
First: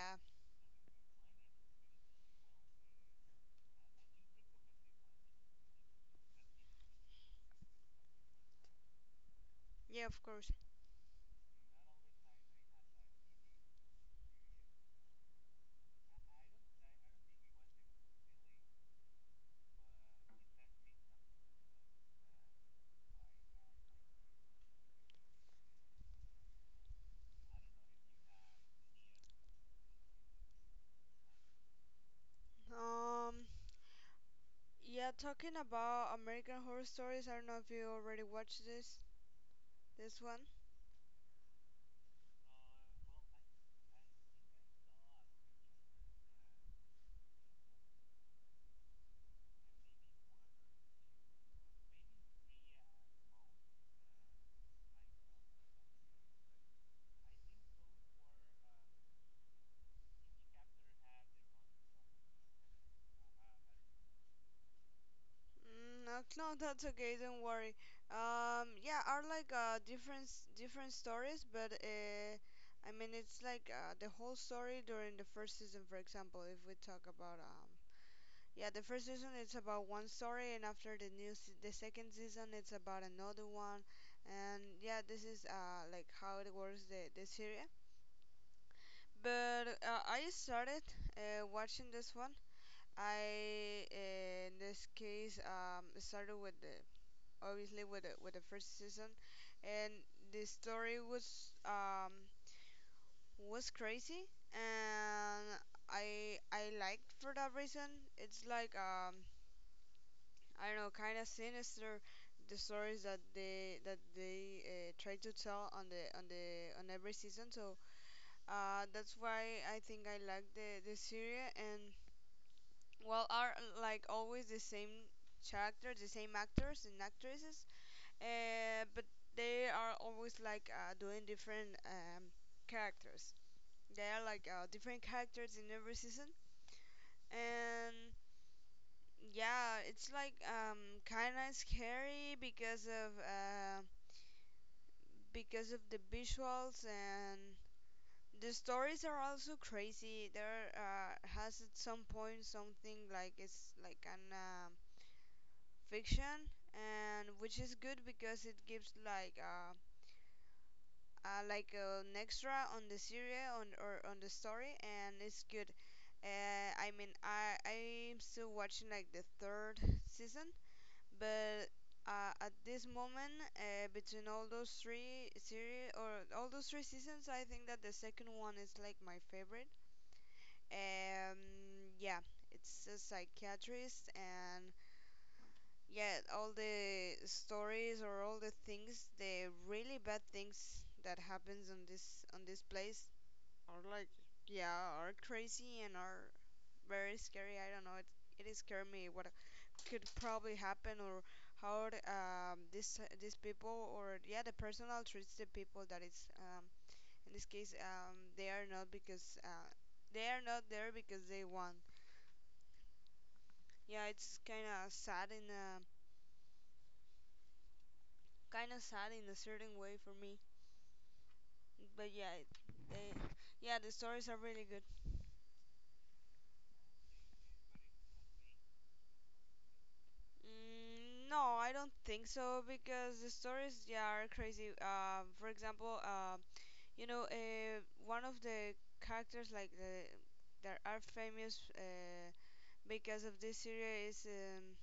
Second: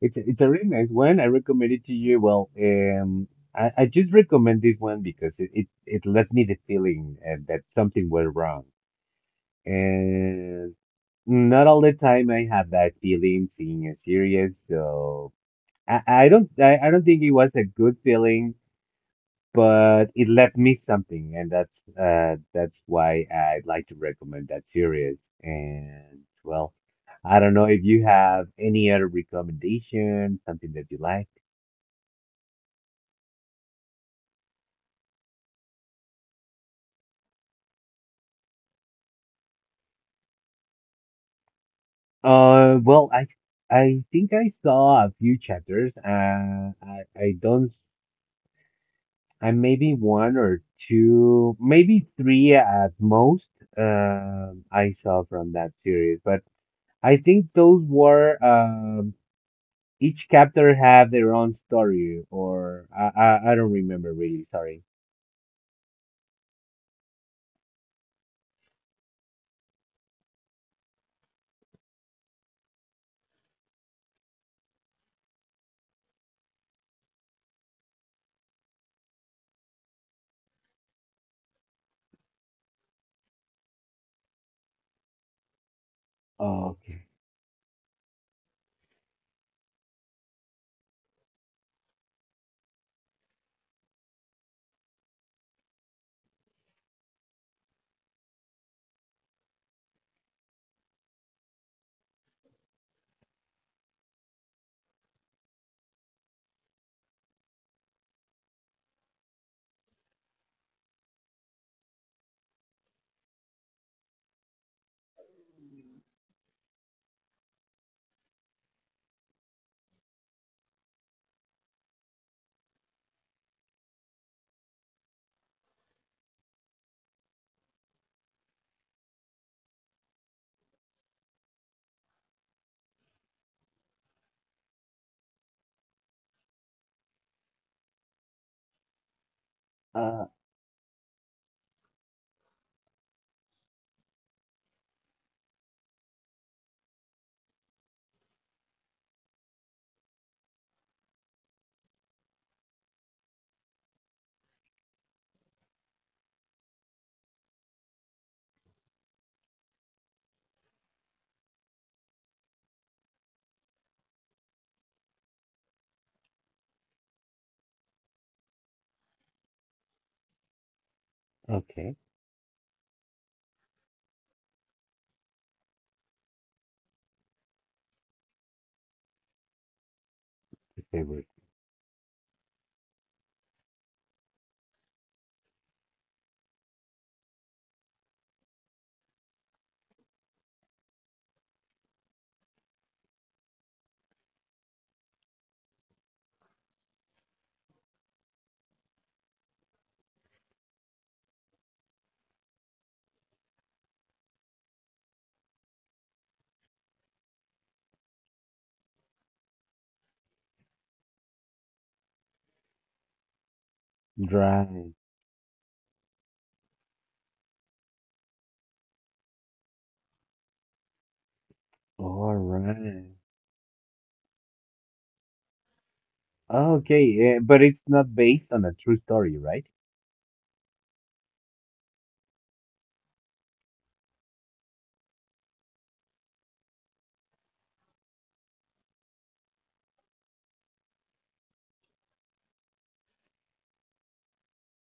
S1: it's it's a really nice one. I recommend it to you. Well, I just recommend this one because it left me the feeling that something went wrong,
S2: yeah, of course.
S1: and not all the time I have that feeling seeing a series. So I don't think it was a good feeling, but it left me something, and that's why I'd like to recommend that series. And well, I don't know if you have any other recommendation, something that you like.
S2: Um, yeah, talking about American Horror Stories, I don't know if you already watched this one.
S1: Well, I think I saw a few chapters. I don't. I maybe one or two, maybe three at most. I saw from that series, but I think those were each chapter have their own story, or I don't remember really. Sorry.
S2: Mm, no, no, that's okay. Don't worry. Yeah, are like different stories, but I mean, it's like the whole story during the first season. For example, if we talk about yeah, the first season it's about one story, and after the second season it's about another one, and yeah, this is like how it
S1: Oh,
S2: works
S1: okay.
S2: the series. But I started watching this one. I In this case, started with the, obviously with with the first season, and the story was crazy, and I liked for that reason. It's like I don't know, kind of sinister, the stories that they try to tell on the on the on every season. So that's why I think I like the series. And well, are like always the same characters, the same actors and actresses. But they are always like doing different characters. They are like different characters in every season, and yeah, it's
S1: Uh,
S2: like kind of scary because of the visuals, and the stories are also crazy. There has at some point something like, it's like an fiction, and which is good because it gives like an extra on the serial on or on the story, and it's good. I mean, I I'm still watching like the third season, but
S1: okay.
S2: at this moment, between all those three seasons, I think that the second one is like my favorite.
S1: The favorite.
S2: Um, yeah, it's a psychiatrist, and yeah, all the stories, or all the things, the really bad things that happens on this place, yeah, are crazy and are very scary. I don't know. It scared me. What could probably happen, or how this these people, or yeah, the personnel treats the people that is, in this case, they are not, because they are not there because they want. Yeah, it's kind of
S1: Right.
S2: sad in a certain way for me. But
S1: All right.
S2: they yeah, the stories are really good.
S1: Okay, yeah, but it's not based on a true story, right?
S2: Mm, no, I don't think so, because the stories, yeah, are crazy. For example, you know, one of the characters like the that are famous because of this series is,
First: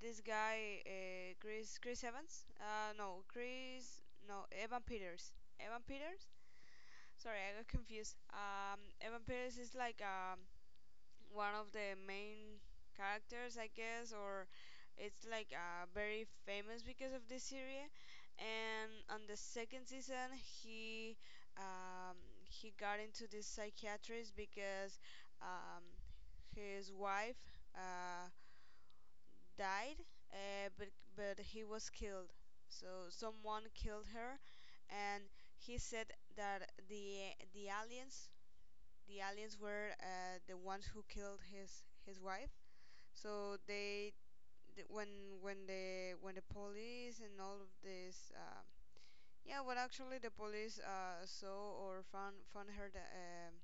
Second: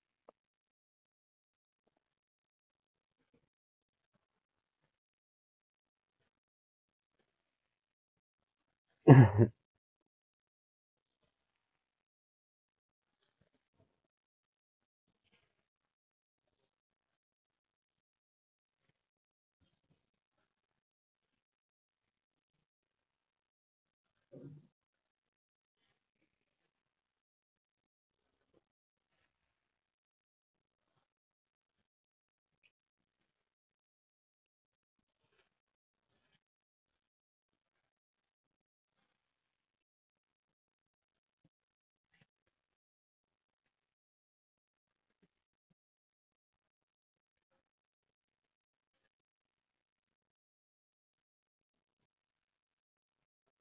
S2: this guy, Chris Evans. No, Chris no Evan Peters. Evan Peters. Sorry, I got confused. Evan Peters is like, one of the main characters, I guess, or it's like very famous because of this series. And on the second season, um, he got into this psychiatrist because um, his wife uh, died, uh, but but he was killed. So someone killed her, and he said that the aliens, were the ones who killed his wife. So they th- when the police and all of this, yeah when actually the police saw or found her,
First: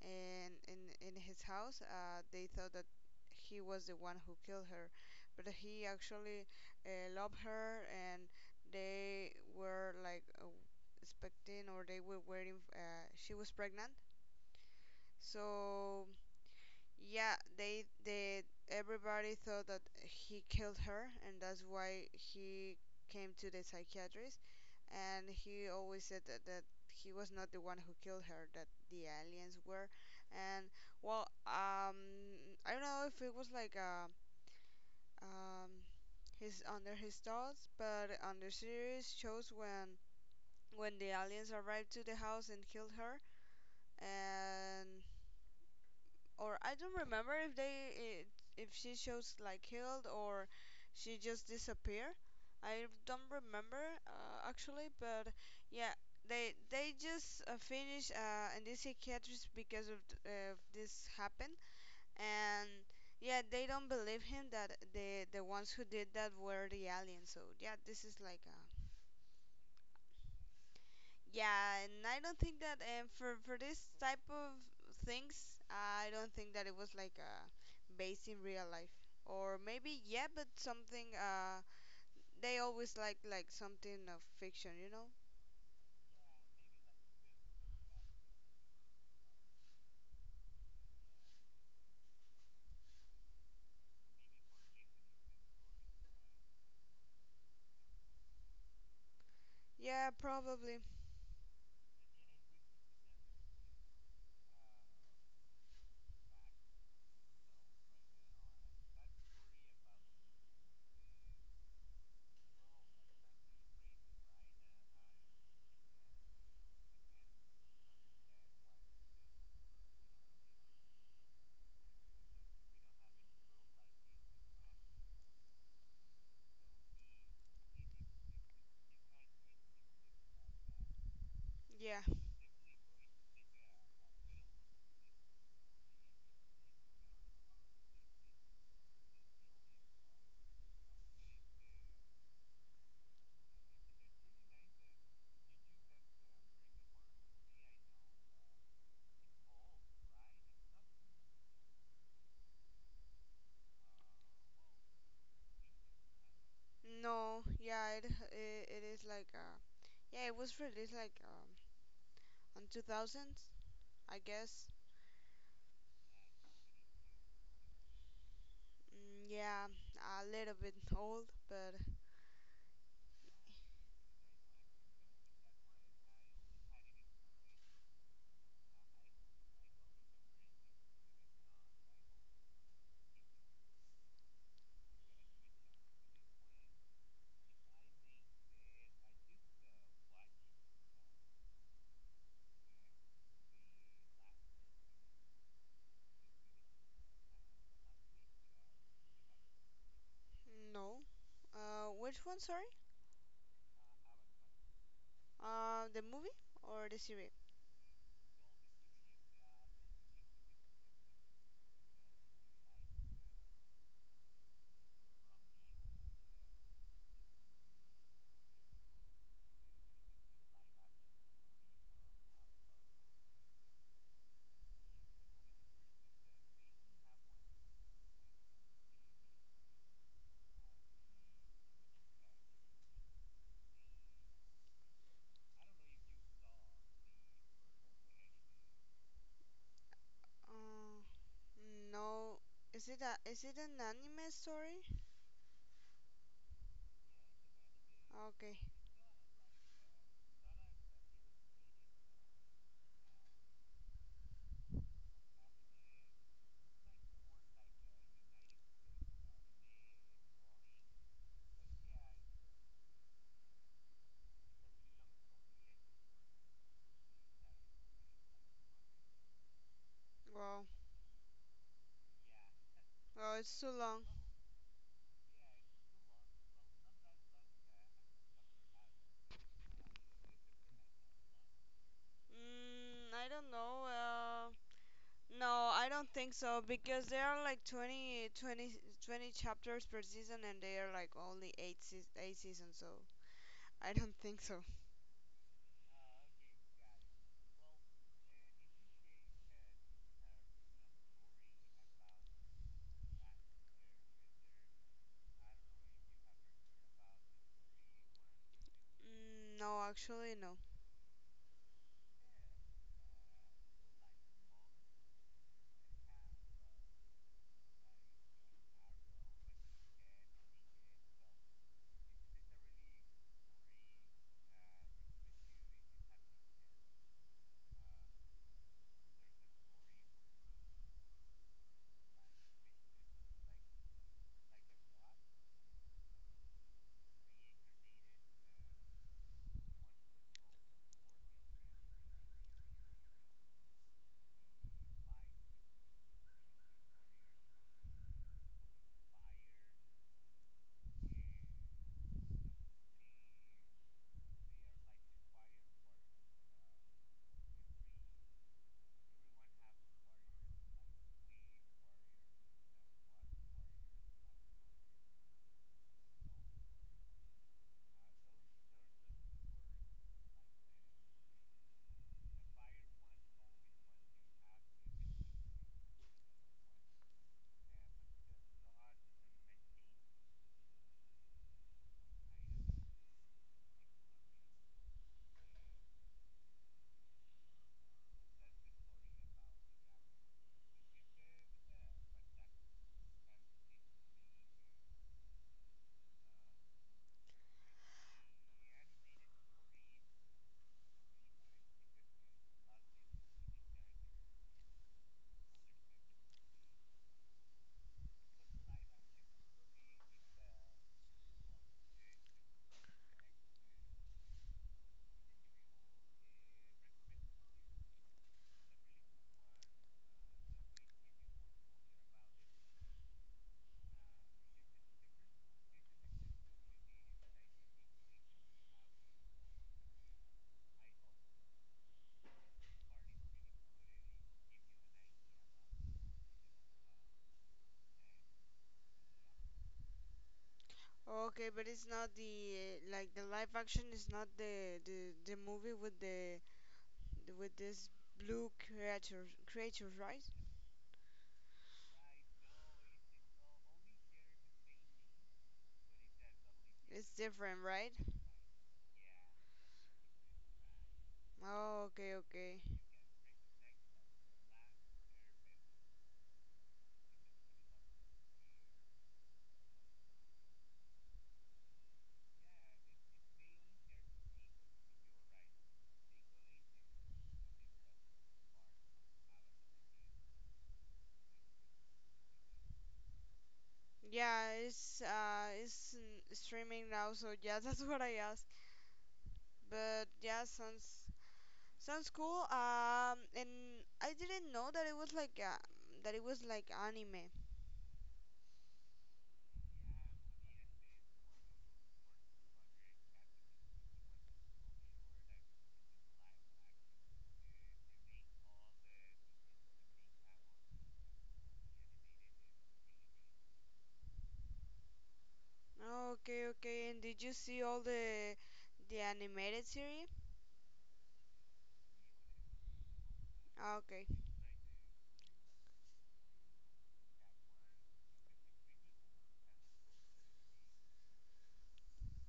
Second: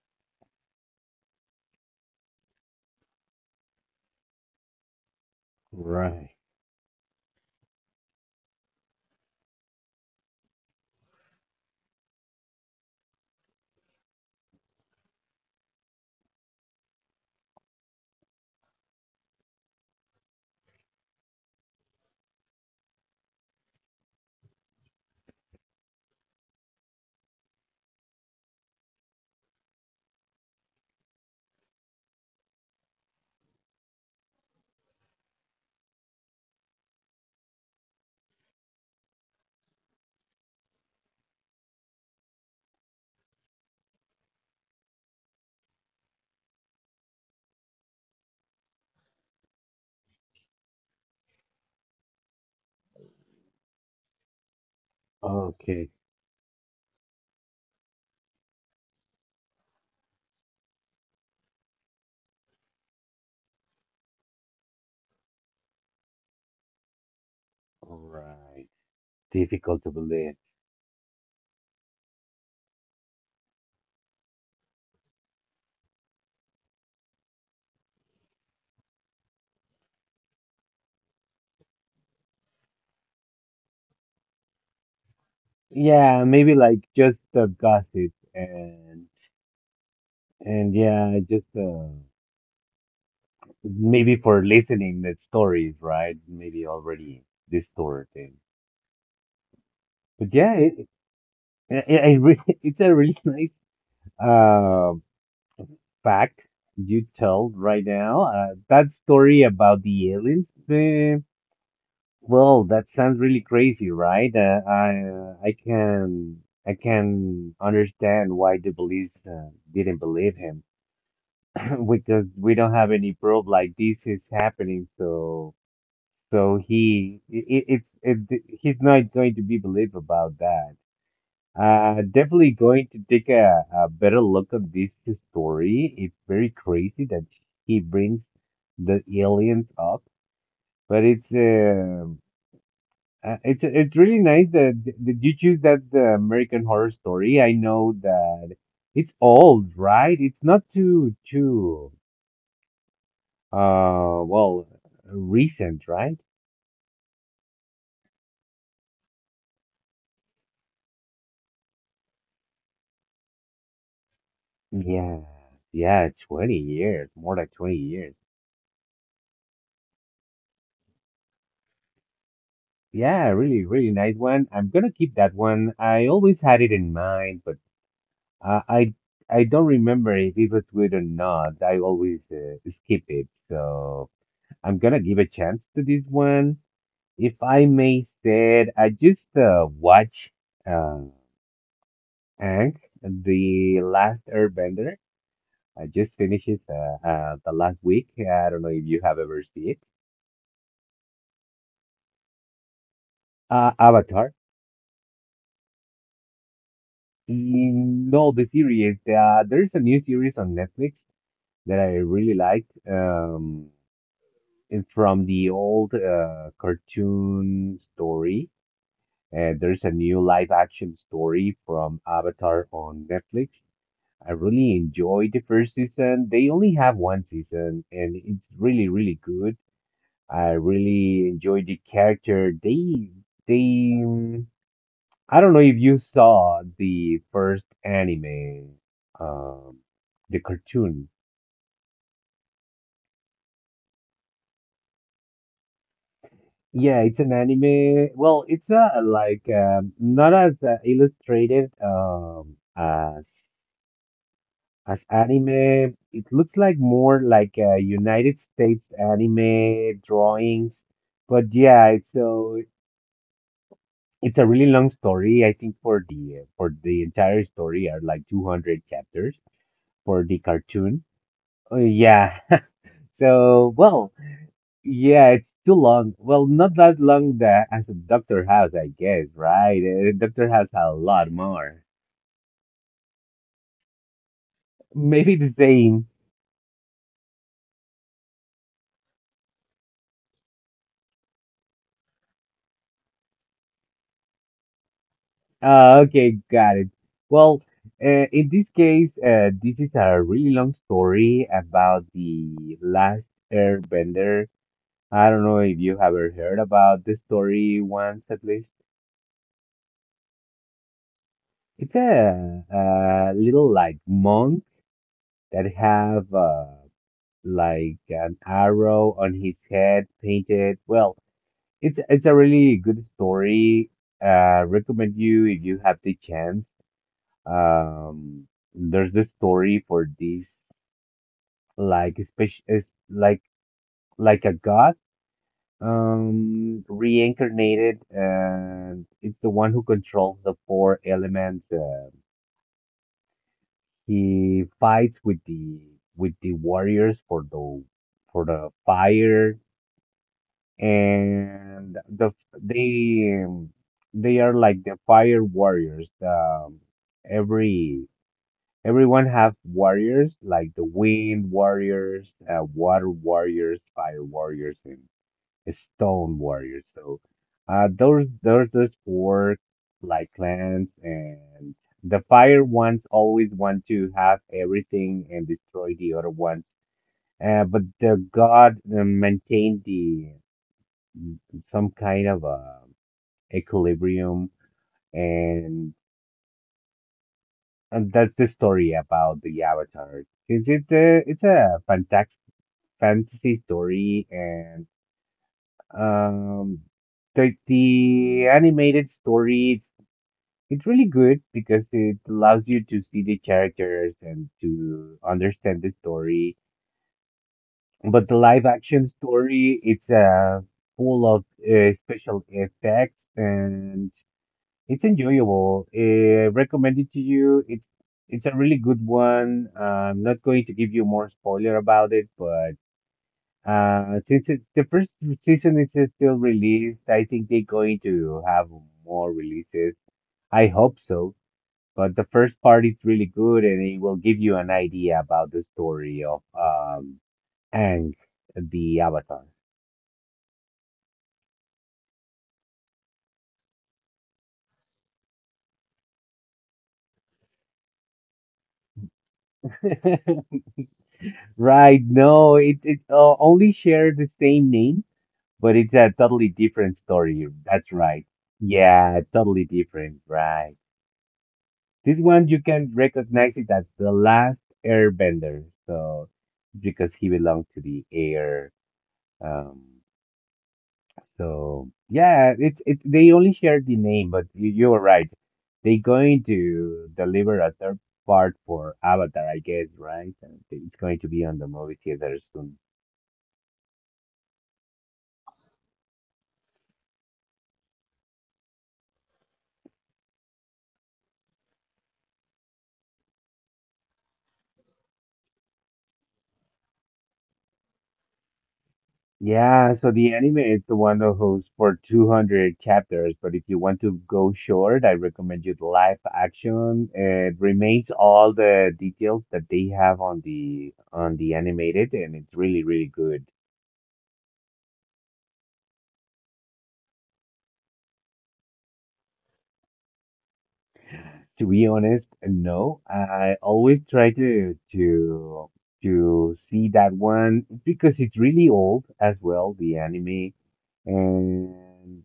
S2: in his house, they thought that he was the one who killed her, but he
S1: Right.
S2: actually loved her, and they were like expecting, or they were waiting. She was pregnant, so yeah, they everybody thought that he killed her, and that's why he came to the psychiatrist. And he always said that, that he was not the one who killed her, that the aliens were. And well, I don't know if it was like um his, under his thoughts, but on the series shows when the aliens arrived to the house and killed her. And or I don't remember if if she shows like killed, or she just disappeared. I don't remember actually, but
S1: Okay.
S2: yeah, they just finished in this psychiatrist because of this happened, and yeah, they don't believe him that the ones who did that were the aliens. So yeah, this
S1: All
S2: is like a...
S1: right. Difficult to believe.
S2: Yeah, and I don't think that, for this type of things, I don't think that it was like based in real life, or maybe yeah, but something. They always like something of fiction, you know?
S1: Yeah, maybe like just the gossip and yeah, just maybe for listening the stories, right? Maybe already distorted.
S2: Yeah,
S1: But yeah,
S2: probably.
S1: it really, it's a really nice uh, fact you told right now. That story about the aliens, well, that sounds really crazy, right? I can understand why the police didn't believe him because we don't have any proof like this is happening. So so he it, it, it, it he's not going to be believed about that.
S2: Yeah.
S1: Definitely going to take a better look at this story. It's very crazy that he brings the aliens up, but it's really nice that you choose that the American Horror Story. I know that it's old, right? It's not too well recent, right?
S2: No. Yeah, it it is like yeah, it was released like, on two thousands, I guess.
S1: Yeah, yeah, 20 years, more than 20 years.
S2: Mm, yeah, a little bit old, but...
S1: Yeah, really, really nice one. I'm gonna keep that one. I always had it in mind, but uh, I I don't remember if it was good or not. I always skip it, so I'm gonna give a chance to this one. If I may said, I just watch uh, Aang, the Last Airbender. I just finished it the last week. I don't know if you have ever seen it.
S2: No. Which one? Sorry.
S1: Avatar.
S2: The movie or the series?
S1: Mm, no, the series. There's a new series on Netflix that I really liked and from the old cartoon story. There's a new live action story from Avatar on Netflix. I really enjoyed the first season. They only have one season, and it's really, really good. I really enjoyed the character. They, um, I don't know if you saw the first anime, um, the
S2: Uh,
S1: cartoon.
S2: no. Is it a is it an anime story?
S1: Yeah, it's an anime. Well,
S2: Okay.
S1: it's a like not as illustrated as anime. It looks like more like United States anime drawings. But yeah, it's a really long story. I think for the entire story are like 200 chapters for the
S2: Well,
S1: cartoon. Oh yeah.
S2: it's too
S1: So,
S2: long.
S1: well, yeah, it's too long. Well, not that long that as a Doctor House, I guess, right? Doctor House had a lot more.
S2: I don't know.
S1: Maybe the
S2: No, I
S1: same.
S2: don't think so because there are like 20 chapters per season and they are like only eight seasons. So I don't think so.
S1: Okay, got it. Well, in this case, this is a really long story about the last Airbender. I don't know if you have ever heard about this story once at least.
S2: No, actually no.
S1: It's a little like monk that have, like an arrow on his head painted. Well, it's a really good story. Recommend you if you have the chance. Um, there's the story for this like especially like like a god reincarnated, and it's the one who controls the four elements. He fights with the warriors for the fire, and they um, they are like the fire warriors. Every Everyone have warriors like the wind warriors, water warriors, fire warriors, and stone warriors. So those four like clans, and the fire ones always want to have everything and destroy the other ones. But the god maintained the some kind of a equilibrium, and, and that's the story about the Avatar. It's a fantastic fantasy story, and um, the animated story it's really good because it allows you to see the characters and to understand the story. But the live action story, it's full of special effects and it's enjoyable. Recommend it to you. It's a really good one. I'm not going to give you more spoiler about it, but since it, the first season is still released, I think they're going to have more releases. I hope so. But the first part is really good, and it will give you an idea about the story of Aang, the Avatar.
S2: Okay, but it's not the like the live action is not the movie with the with this blue creatures, right?
S1: Right? No, it only share the same name, but it's a totally different
S2: It's
S1: story.
S2: different, right?
S1: That's right. Yeah, totally different. Right.
S2: Oh, okay,
S1: This one
S2: okay.
S1: you can recognize it as the last airbender. So because he belongs to the air. Um, so yeah, it's it. They only share the name, but you are right. They're going to deliver a third part for Avatar, I guess, right? And it's going to be on the movie theaters soon.
S2: Yeah, it's streaming now, so yeah, that's what I asked. But yeah, sounds cool. And I didn't know that it was like that it was like anime.
S1: Yeah, so the anime is the one that holds for 200 chapters, but if you want to go short, I recommend you the live action. It remains all the details that they have on the animated, and it's really, really good.
S2: Okay, okay. And did you see all the animated series?
S1: To be honest, no, I
S2: Okay,
S1: always try to see that one because it's really old as well, the anime, and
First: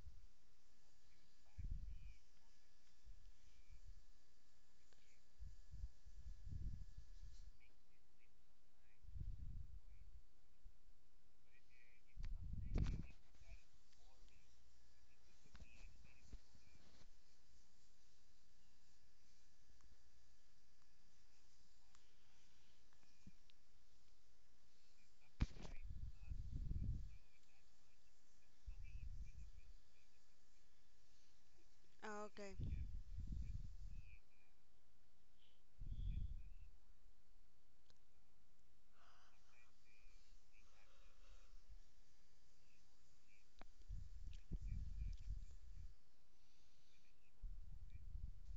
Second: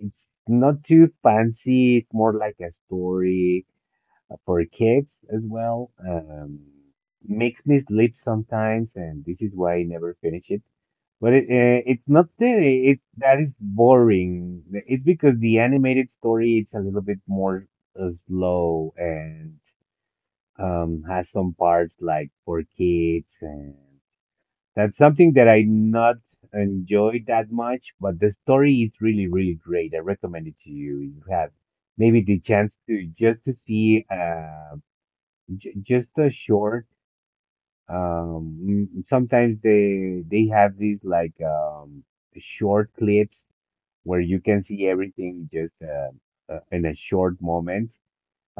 S1: it's not too fancy. It's more like a story for kids as well. Makes me sleep sometimes, and this is why I never finish it. But it's not that it that is boring. It's because the animated story it's a little bit more slow and has some parts like for kids, and that's something that I not enjoy that much. But the story is really really great. I recommend it to you. You have maybe the
S2: okay.
S1: chance to just to see. J just a short. Sometimes they have these like short clips where you can see everything just in a short moment,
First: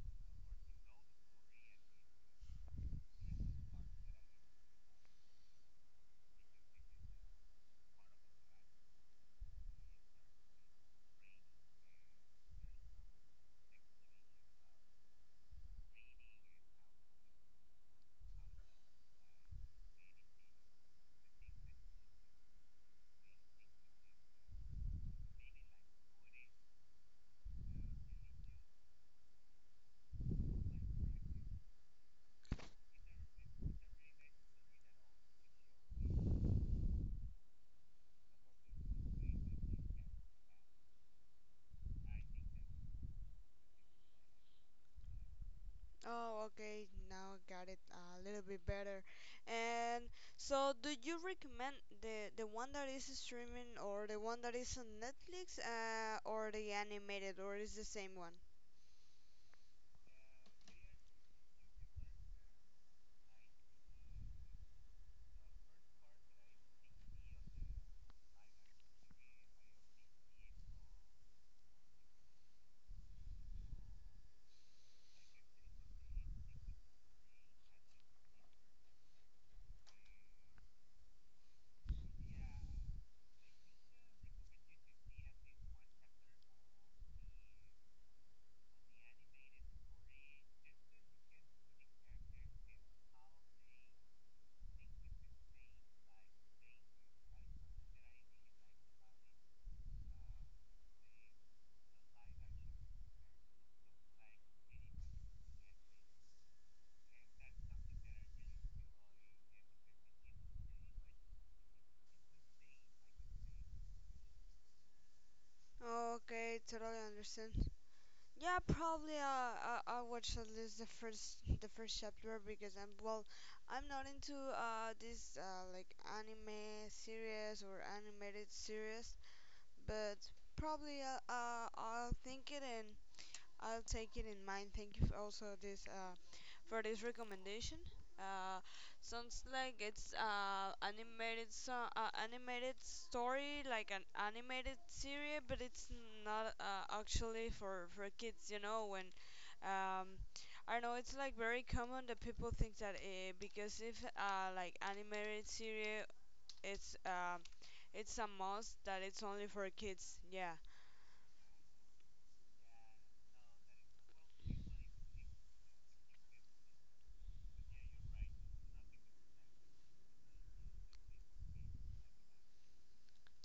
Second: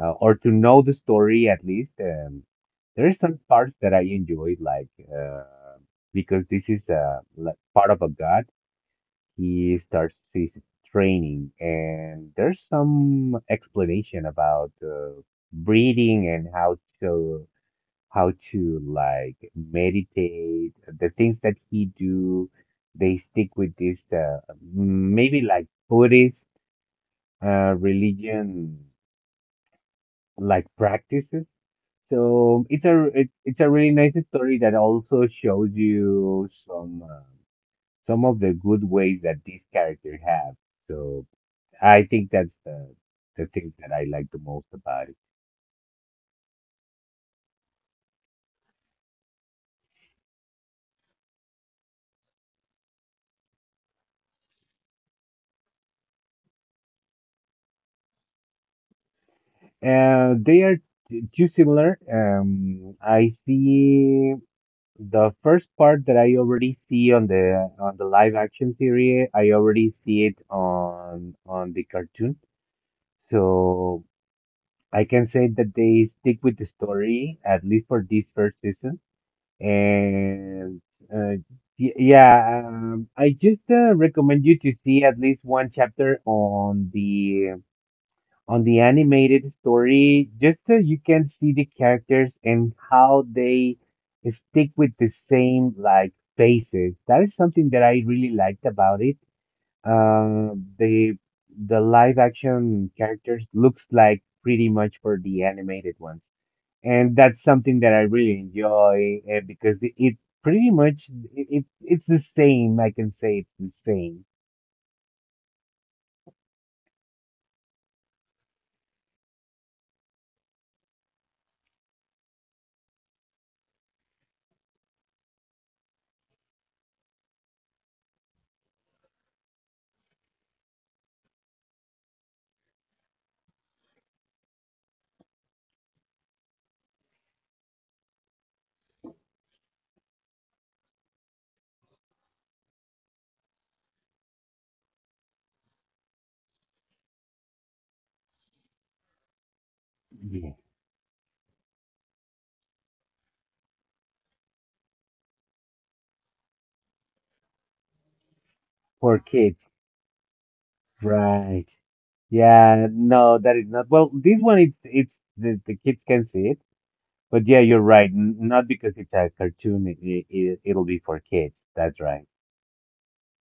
S1: or to know the story at least. There are some parts that I enjoyed, like uh, because this is like part of a god. He starts his training, and there's some explanation about breeding and how to like meditate, the things that he do, they stick with this maybe like Buddhist religion like practices. So it's a really nice story that also shows you some of the good ways that these characters have. So I think that's the thing that I like the most about it.
S2: Oh, okay. Now I got it a little bit better. And so, do you recommend the one that is streaming or the one that is on Netflix, or the animated, or is the same one?
S1: They are too similar. I see. The first part that I already see on the live action series, I already see it on the cartoon. So I can say that they stick with the story at least for this first season. And uh, yeah, I just recommend you to see at least one chapter on the animated story just so you can see the characters and how they stick with the same like faces. That is something that I really liked about it. Uh, the the live action characters looks like pretty much for the animated ones, and that's something that I really enjoy because it pretty much it's the same. I can say it's the same.
S2: Okay, totally understand. Yeah, probably. I watched at least the first chapter because I'm well, I'm not into this like anime series or animated series, but probably I'll think it and I'll take it in mind. Thank you also this for this recommendation. Uh, Sounds like it's animated so animated story like an animated series, but it's not actually for kids. You know when. Um,
S1: Yeah,
S2: I don't know, it's like very common that people think that because if like animated series it's, it's a must that it's
S1: for
S2: only
S1: kids,
S2: for kids, yeah,
S1: right? Yeah, no, that is not. Well, this one it's the kids can see it, but yeah, you're right. N not because it's a cartoon, it'll be for kids. That's right.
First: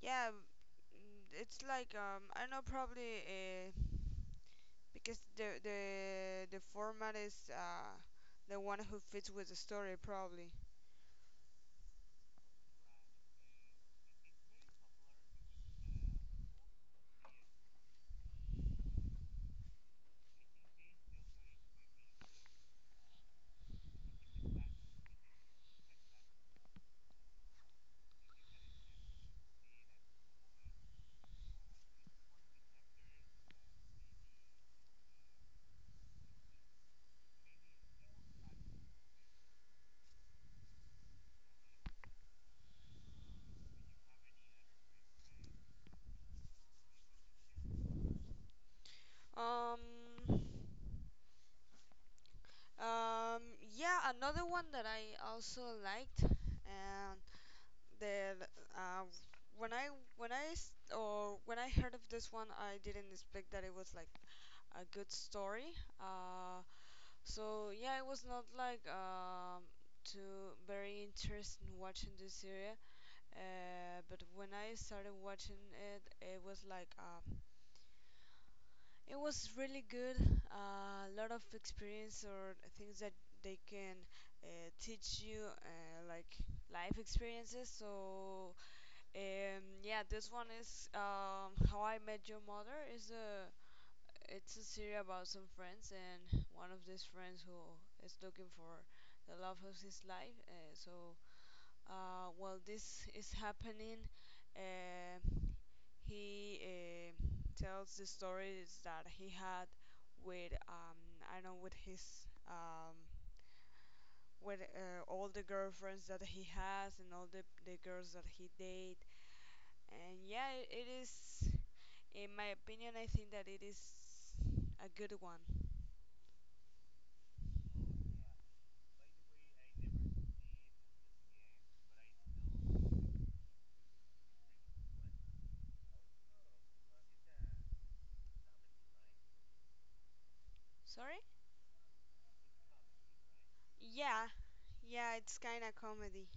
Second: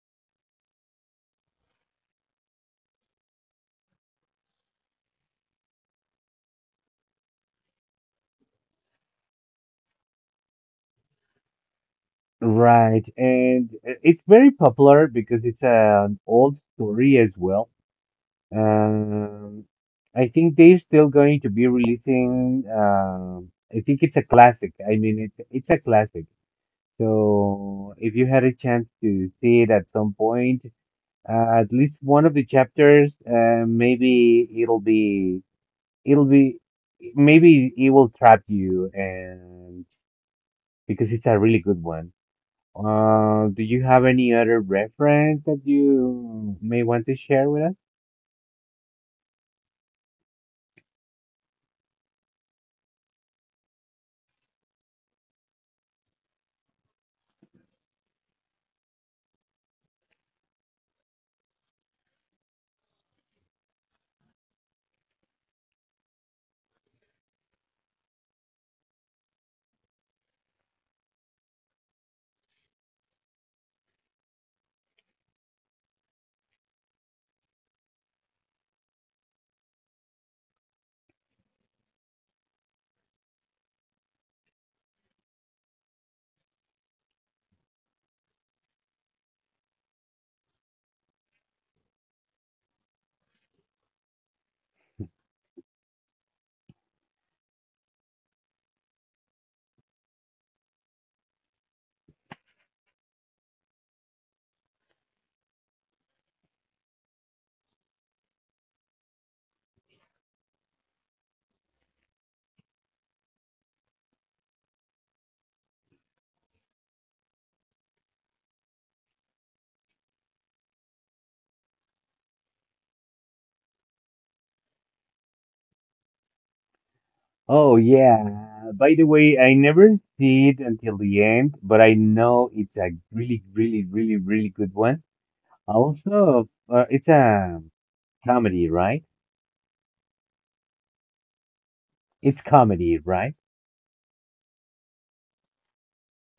S2: yeah. It's like I know probably because the format is the one who fits with the story probably.
S1: Right, and it's very popular because it's an old story as well. Um, I think they're still going to be releasing. I think it's a classic. I mean, it's a classic. So if you had a chance to see it at some point, at least one of the chapters, it'll be, maybe it will trap you, and because it's a really good one. Do you have any other reference that you may want to share with us?
S2: Um, um, yeah, another one that I also liked, and the uh, when I when I s- or when I heard of this one, I didn't expect that it was like a good story. Uh, so yeah, it was not like too very interesting watching this series. But when I started watching it, it was like it was really good. A lot of experience or things that they can teach you, like life experiences. So yeah, this one is How I Met Your Mother. Is a it's a series about some friends, and one of these friends who is looking for the love of his life. While this is happening. Um, he tells the stories that he had with I know with his um, with all the girlfriends that he has and all the girls that he date, and it is, in my opinion, I think that it is a good one.
S1: Oh yeah. By the way, I never see it until the end, but I know it's a really, really, really, really good one. Also, it's a comedy, right?
S2: Sorry.
S1: It's comedy, right?
S2: Yeah. Yeah, it's kind of comedy.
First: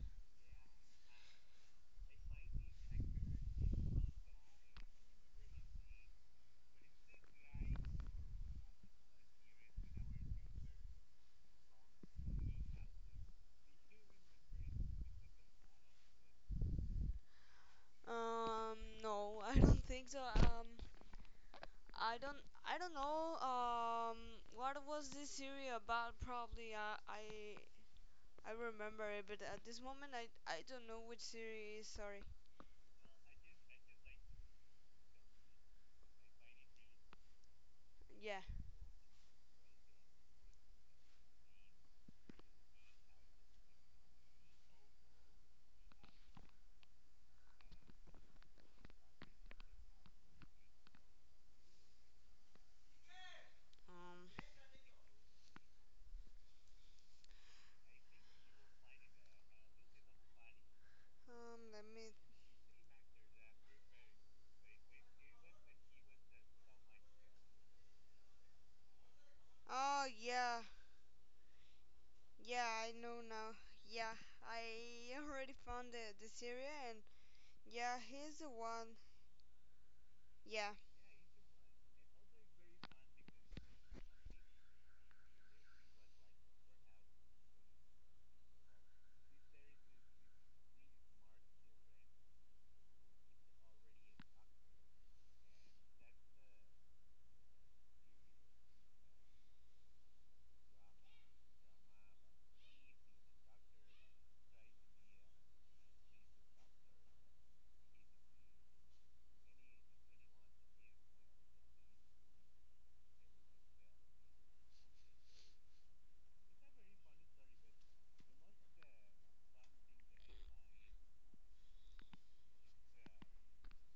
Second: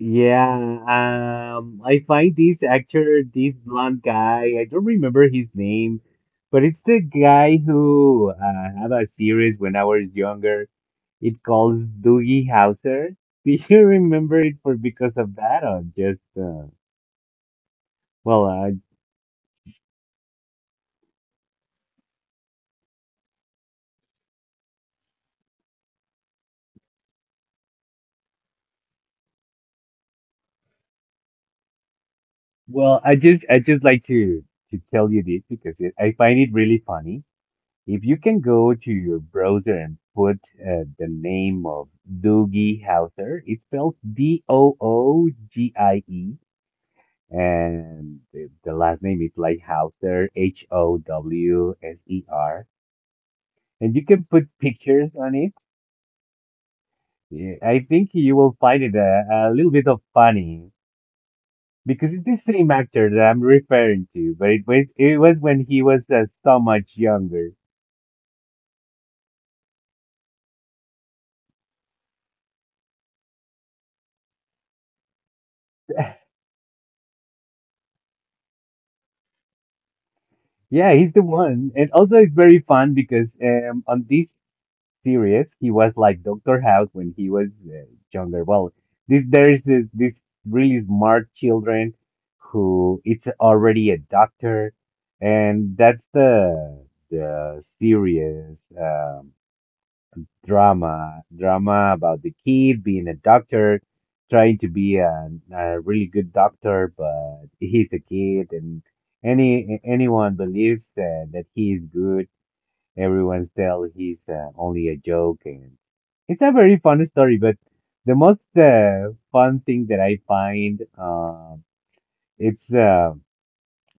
S1: Yeah. I find this actor, this blonde guy. I don't remember his name, but it's the guy who had a series when I was younger. It calls Doogie Howser. Do you remember it for because of that or just well, I
S2: no, I don't think so. um I don't know. What was this series about? Probably I remember it, but at this moment I don't know which series. Sorry.
S1: well, I just like to tell you this because I find it really funny. If you can
S2: Yeah.
S1: go to your browser and put the name of Doogie Howser, it's spelled Doogie, and the last name is like Hauser, Howser, and you can
S2: Um.
S1: put pictures on it. Yeah, I think you will find it a little bit of funny.
S2: Let me.
S1: Because it's the same actor that I'm referring to, but it was when he was so much younger.
S2: Oh yeah. Yeah. I know now. Yeah. I already found the series and yeah, he's the one. Yeah.
S1: Yeah, he's the one. And also, it's very fun because on this series, he was like Dr. House when he was younger. Well, this really smart children who it's already a doctor, and that's the series. Drama, drama about the kid being a doctor, trying to be a really good doctor, but he's a kid, and anyone believes that he is good. Everyone tells he's only a joke, and it's a very fun story. But the most fun thing that I find, it's uh,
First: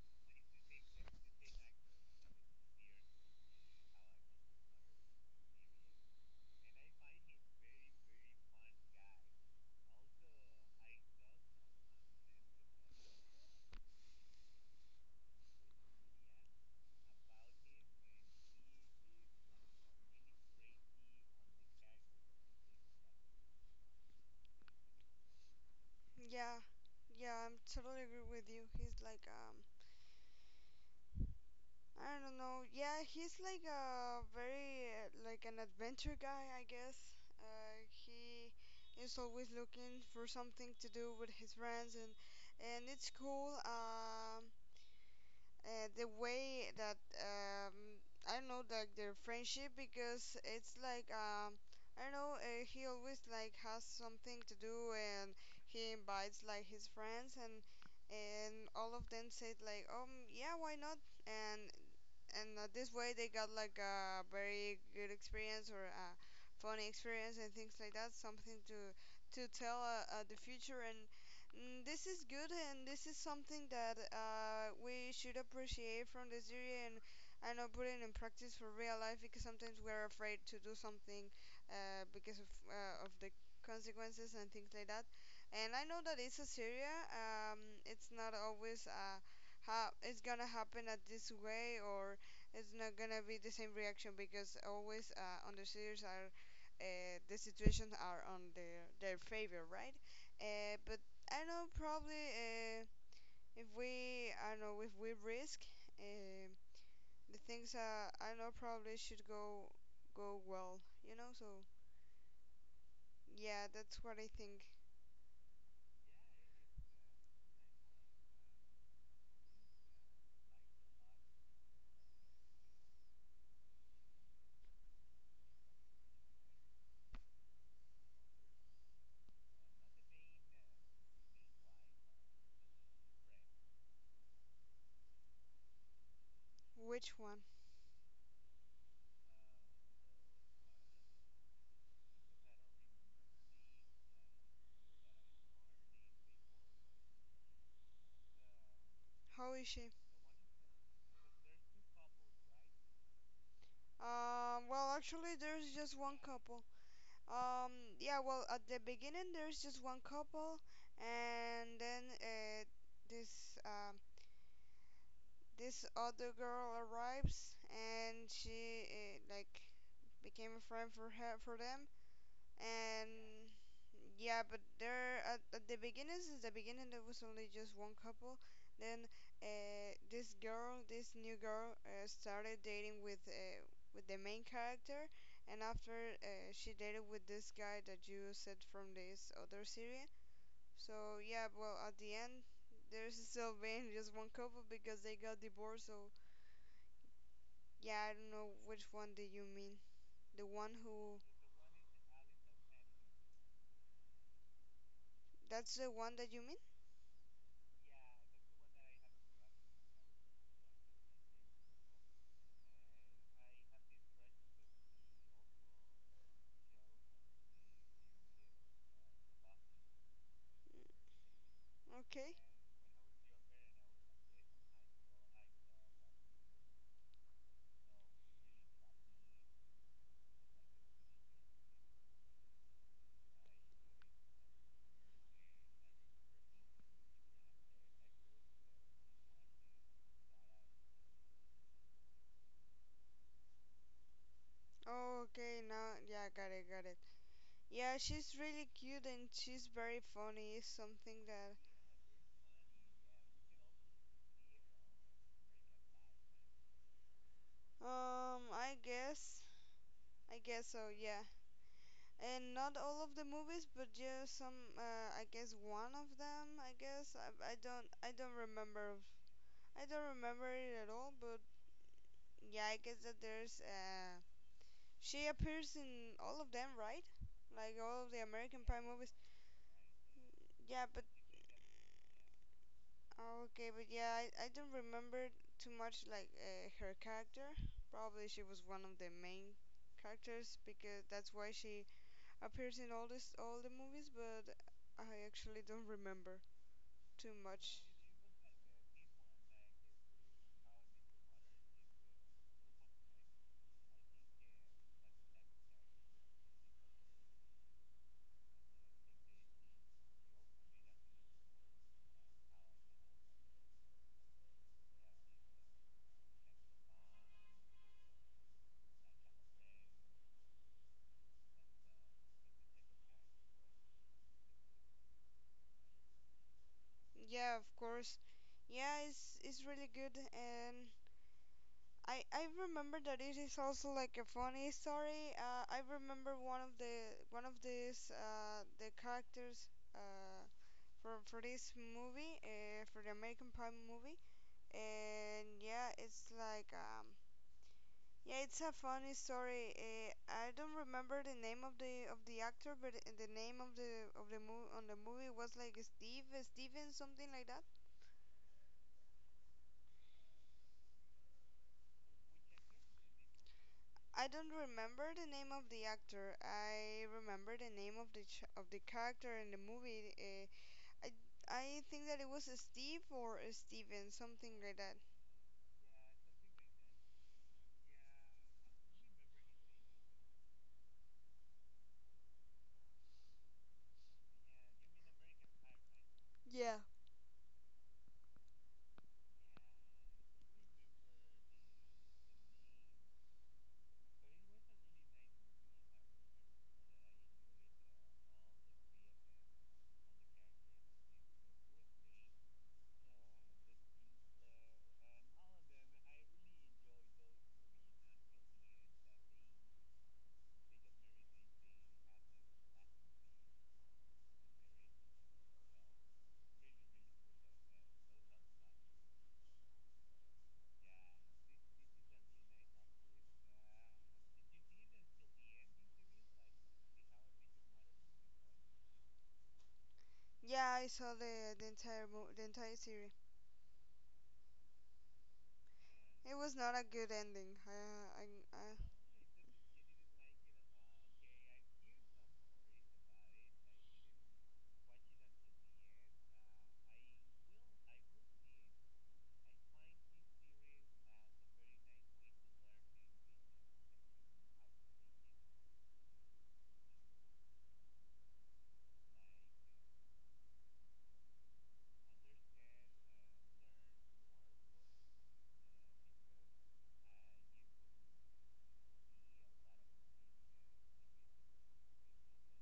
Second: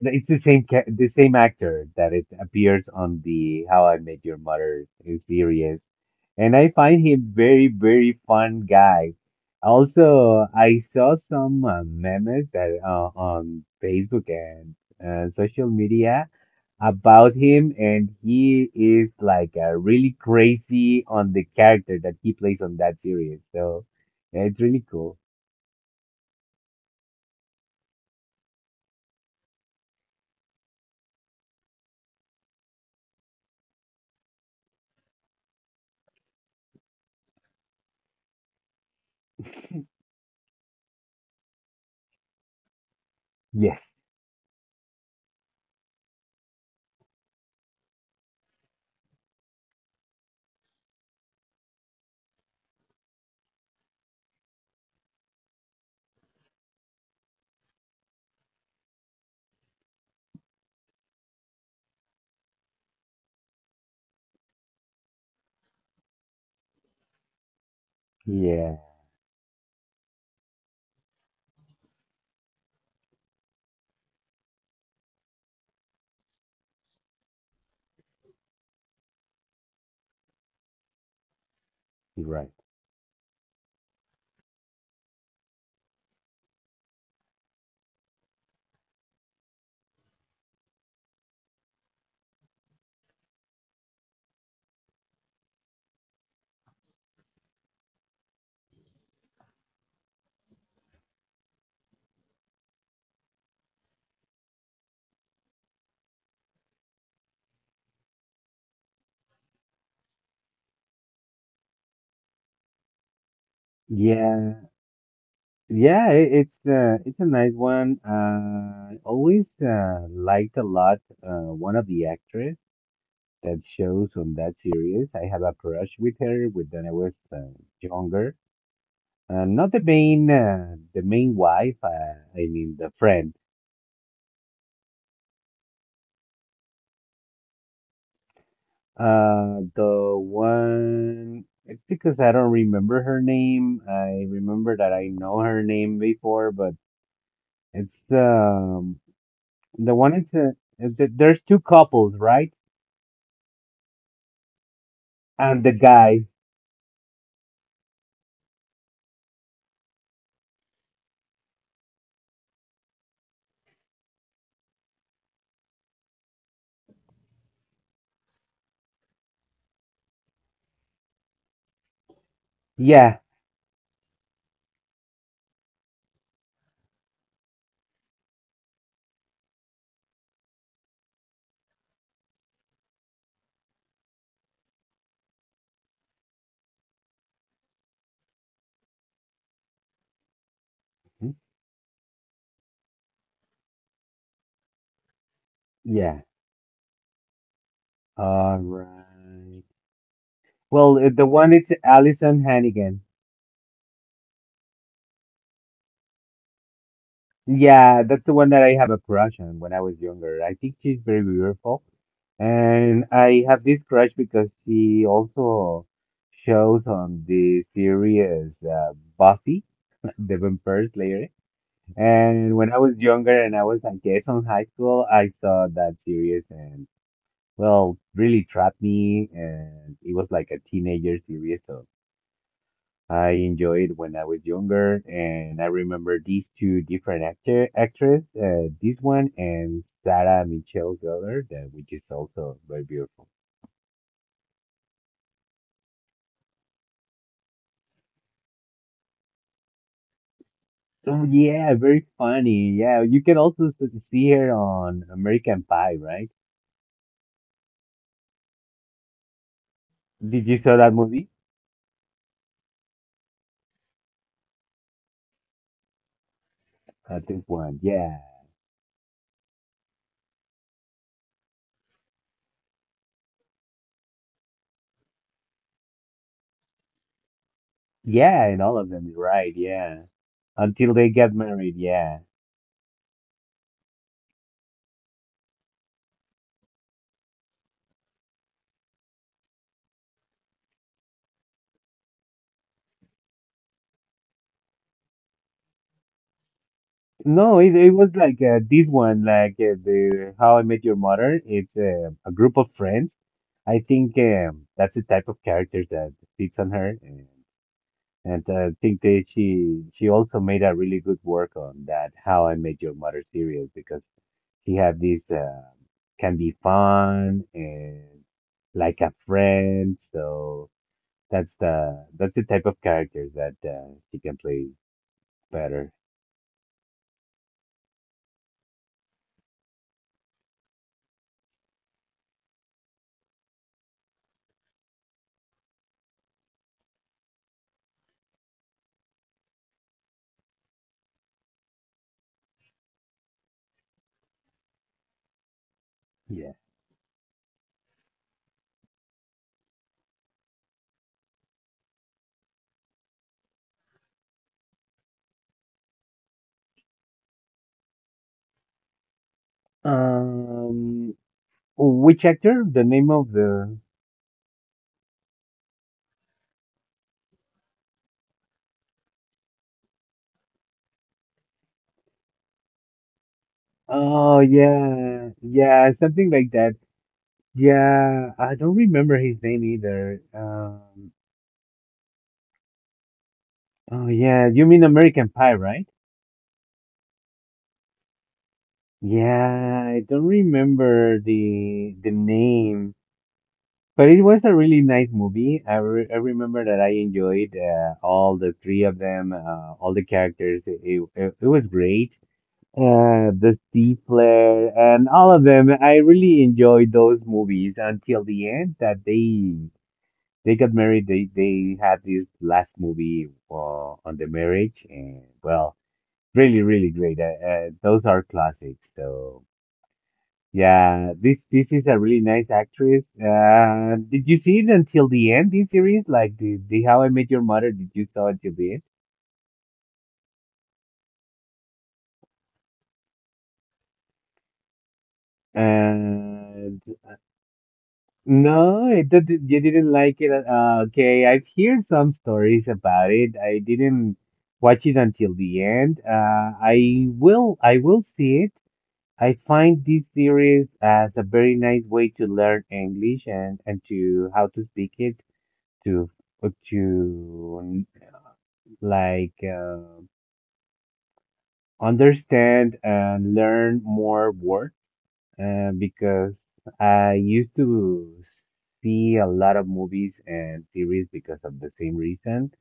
S1: it's the same the same actor that it appears on the How I Met Your Mother series, and I find him very very fun guy. Also, I saw some memes that on Facebook and social media about him, and he is like really crazy on the character that he plays on that series. So yeah, it's really cool.
S2: Yeah. Yeah. I'm totally agree with you. He's like I don't know. Yeah, he's like a very like an adventure guy, I guess. He is always looking for something to do with his friends, and it's cool.
S1: Yes.
S2: The way that I don't know, like their friendship because it's like I don't know, he always like has something to do, and he invites like his friends, and all of them said like, yeah, why not, and and this way they got like a very good experience or a funny experience and things like that, something
S1: Yeah.
S2: to tell the future. And this is good, and this is something that we should appreciate from the theory, and I know, put it in practice for real life because sometimes we're afraid to do something uh,
S1: You're
S2: because of
S1: right.
S2: uh, of the consequences and things like that. And I know that it's a Syria. It's not always how it's gonna happen at this way, or it's not gonna be the same reaction because always on the series are the situations are on their favor, right? But I know probably if we I don't know if we risk uh, the things, I know probably should go well, you know. So yeah, that's what I
S1: Yeah.
S2: think.
S1: Yeah, i- it's a nice one. I always liked a lot one of the actress that shows on that series. I have a crush with her with when I was younger. Not the main the main wife. I mean the friend.
S2: Which one?
S1: The one. It's because I don't remember her name. I remember that I know her name before, but it's
S2: How is she?
S1: the one. It's there's two couples, right?
S2: Well, actually,
S1: And
S2: there's
S1: the
S2: just one
S1: guy,
S2: couple. um yeah, well, at the beginning there's just one couple, and then this um this other girl arrives, and she like became a friend for her, for them.
S1: yeah,
S2: And yeah, but there at the beginning, since the beginning, there was only just one couple. Then this new girl started dating with the main character, and after she dated with this guy that you said from this other series. So yeah, well, at the end there's still been just one couple because they got divorced. So
S1: yeah,
S2: yeah, I don't know
S1: all
S2: which one did you
S1: right.
S2: mean. The one
S1: Well,
S2: who,
S1: the one it's Allison Hannigan.
S2: that's the one that you mean.
S1: Yeah, that's the one that I have a crush on when I was younger. I think she's very beautiful, and I have this crush because she also shows on the series Buffy, the Vampire Slayer.
S2: Okay.
S1: And when I was younger, and I was, I guess, on high school, I saw that series, and. Well, really trapped me, and it was like a teenager series, so I enjoyed when I was younger, and I remember these two different actor actress, this one and Sarah Michelle Gellar, that which is also very beautiful.
S2: Oh, okay, now, yeah, got it, got it. Yeah, she's really cute and she's very funny. Is something
S1: So
S2: that,
S1: yeah, very funny. Yeah, you can also see her on American Pie, right?
S2: I guess,
S1: Did you saw
S2: so,
S1: that
S2: yeah.
S1: movie?
S2: And not all of the movies, but just some, I guess one of them.
S1: I think one.
S2: I
S1: Yeah,
S2: don't remember. I don't remember it at all. But yeah, I guess that there's, she appears in all of them, right? Like all of the American
S1: yeah, and
S2: Pie
S1: all of
S2: movies.
S1: them, right? Yeah,
S2: Yeah, but
S1: until they get married. Yeah.
S2: oh, okay, but yeah, I don't remember too much like her character. Probably she was one of the main characters because that's why she appears in all the movies, but I actually don't remember too
S1: No,
S2: much.
S1: it was like this one, like the How I Met Your Mother. It's a group of friends. I think that's the type of character that fits on her, and I think that she also made a really good work on that How I Met Your Mother series because she had this can be fun and like a friend. So that's the type of character that she can play better.
S2: Yeah, of course. Yeah, it's really good, and I remember that it is also like a funny story. I remember one of these the characters. For for this movie, for the American Pie movie, and yeah, it's
S1: Yeah.
S2: like yeah, it's a funny story. I don't remember the name of the actor, but the name of the movie on the movie was like Steven something like that.
S1: Um, which actor? The name of the.
S2: I don't remember the name of the actor. I remember the name of of the character in the movie. I I think that it was Steve or Steven
S1: Oh,
S2: something like that.
S1: yeah. Yeah, something like that. Yeah, I don't remember his name either. Oh, yeah. You mean American Pie, right?
S2: Yeah.
S1: Yeah, I don't remember the name, but it was a really nice movie. I remember that I enjoyed all the three of them, all the characters. It was great. The Sea Flare, and all of them. I really enjoyed those movies until the end that they got married. They had this last movie on the marriage, and well, really really great. Those are classics. So yeah, this is a really nice actress. Did you see it until the end? This series, like the How I Met Your Mother, did you saw until the
S2: Yeah, I saw the entire the entire series. It was not
S1: end?
S2: a good ending.
S1: No, you didn't like it. Okay, I've heard some stories about it. I didn't watch it until the end. I will see it. I find this series as a very nice way to learn English and to how to speak it to to like understand and learn more words because I used to see a lot of movies and series because of the same reason.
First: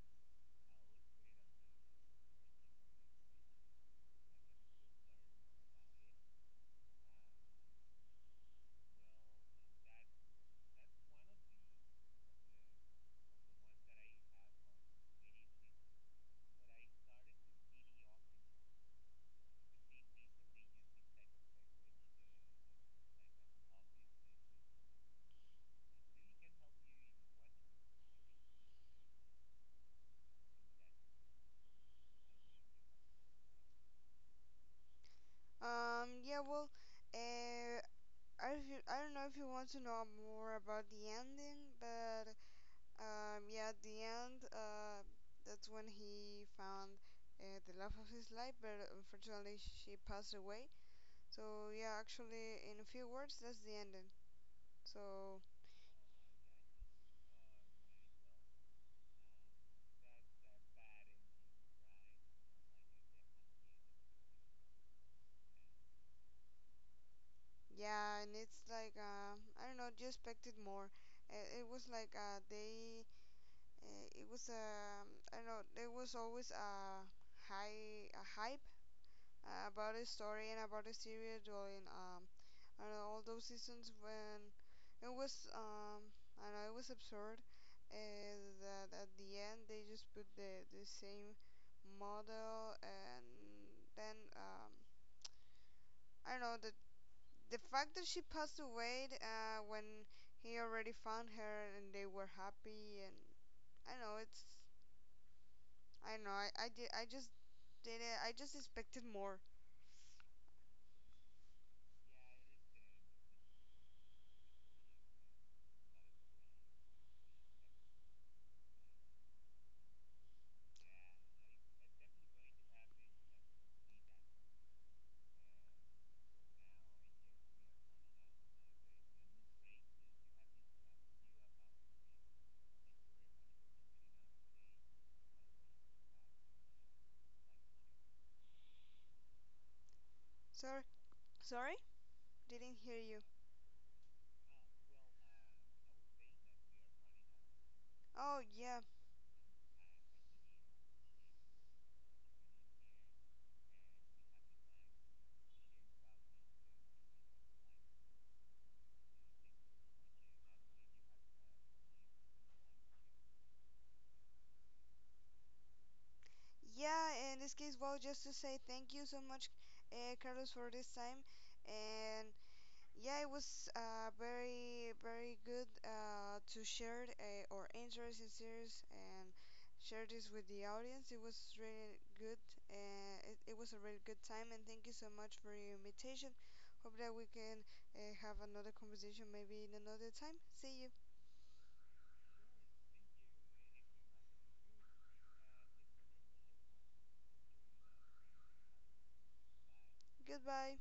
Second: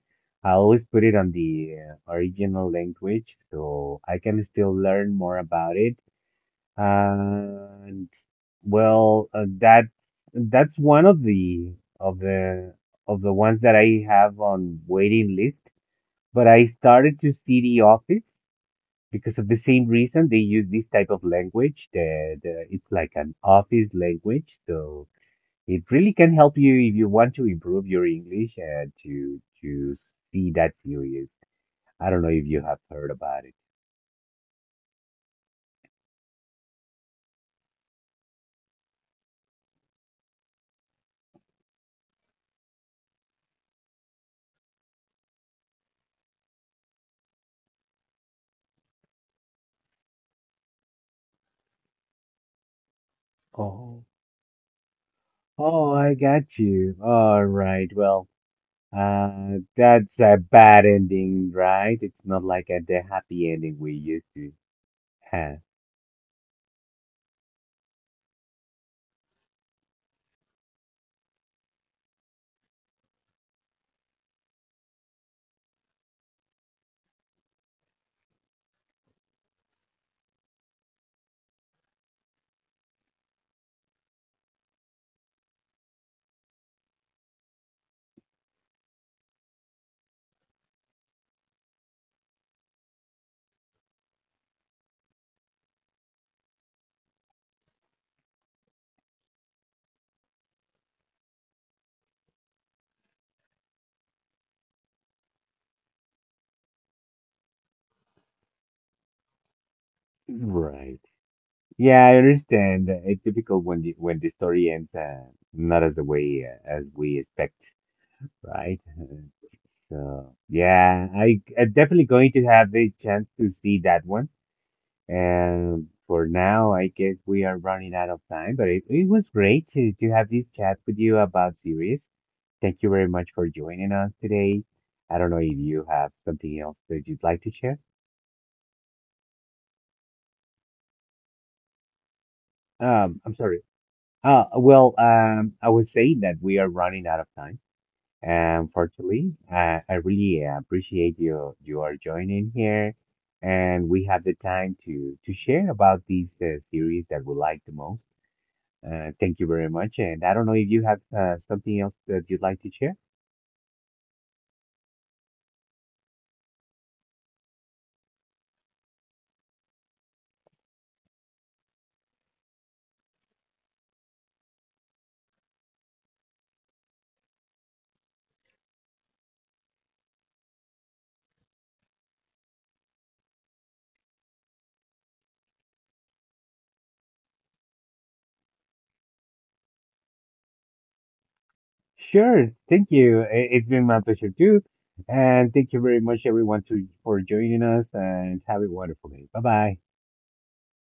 S1: I always put it on the original language so I can still learn more about it. And well, that's one of the of the of the ones that I have on waiting list. But I started to see The Office because of the same reason they use this type of language that it's like an office language so it really can help you if you want to improve your english and to see that series. I don't know if you have heard about it.
S2: Yeah, well, uh, I don't know if you want to know more about the ending, but yeah, at the end, that's when he found the love of his life, but unfortunately she passed away. So yeah, actually, in a few words, that's the
S1: Oh,
S2: ending. So
S1: oh, I got you. All right, well, that's a bad ending, right? It's not like a, the happy ending we used to have,
S2: yeah, and it's like I don't know, you expected more. It it, was like they it was I don't know, there was always a hype about the story and about the series during I don't know, all those seasons when it was I don't know, it was absurd that at the end they just put the same model, and then I don't know, the fact that she passed away when he already found her, and they were happy, and I don't know, it's I don't know. I, did, I just did it. I just expected more.
S1: right? Yeah, I understand. It's difficult when the story ends not as the way as we expect, right? So yeah, I I'm definitely going to have the chance to see that one. And for now, I guess we are running out of time, but it was great to have this chat with you about series. Thank you very much for joining us today. I don't know if you have something else that you'd like to share.
S2: Sorry. Sorry? Didn't hear you.
S1: I'm sorry. Well, I was saying that we are running out of time.
S2: Oh
S1: And
S2: yeah.
S1: fortunately, I really appreciate you are joining here, and we have the time to share about these series that we like the most. Thank you very much, and I don't know if you have something else that you'd like to share.
S2: Yeah, in this case, well, just to say thank you so much, Carlos, for this time, and yeah, it was very, very good to share our interesting series and share this with the audience. It was really good. It it was a really good time, and thank you so much for your invitation. Hope that we can have another conversation maybe in another time. See you.
S1: Sure, thank you. It's been my pleasure too, and thank you very much, everyone, to for joining us, and have a wonderful day. Bye bye.
S2: Goodbye.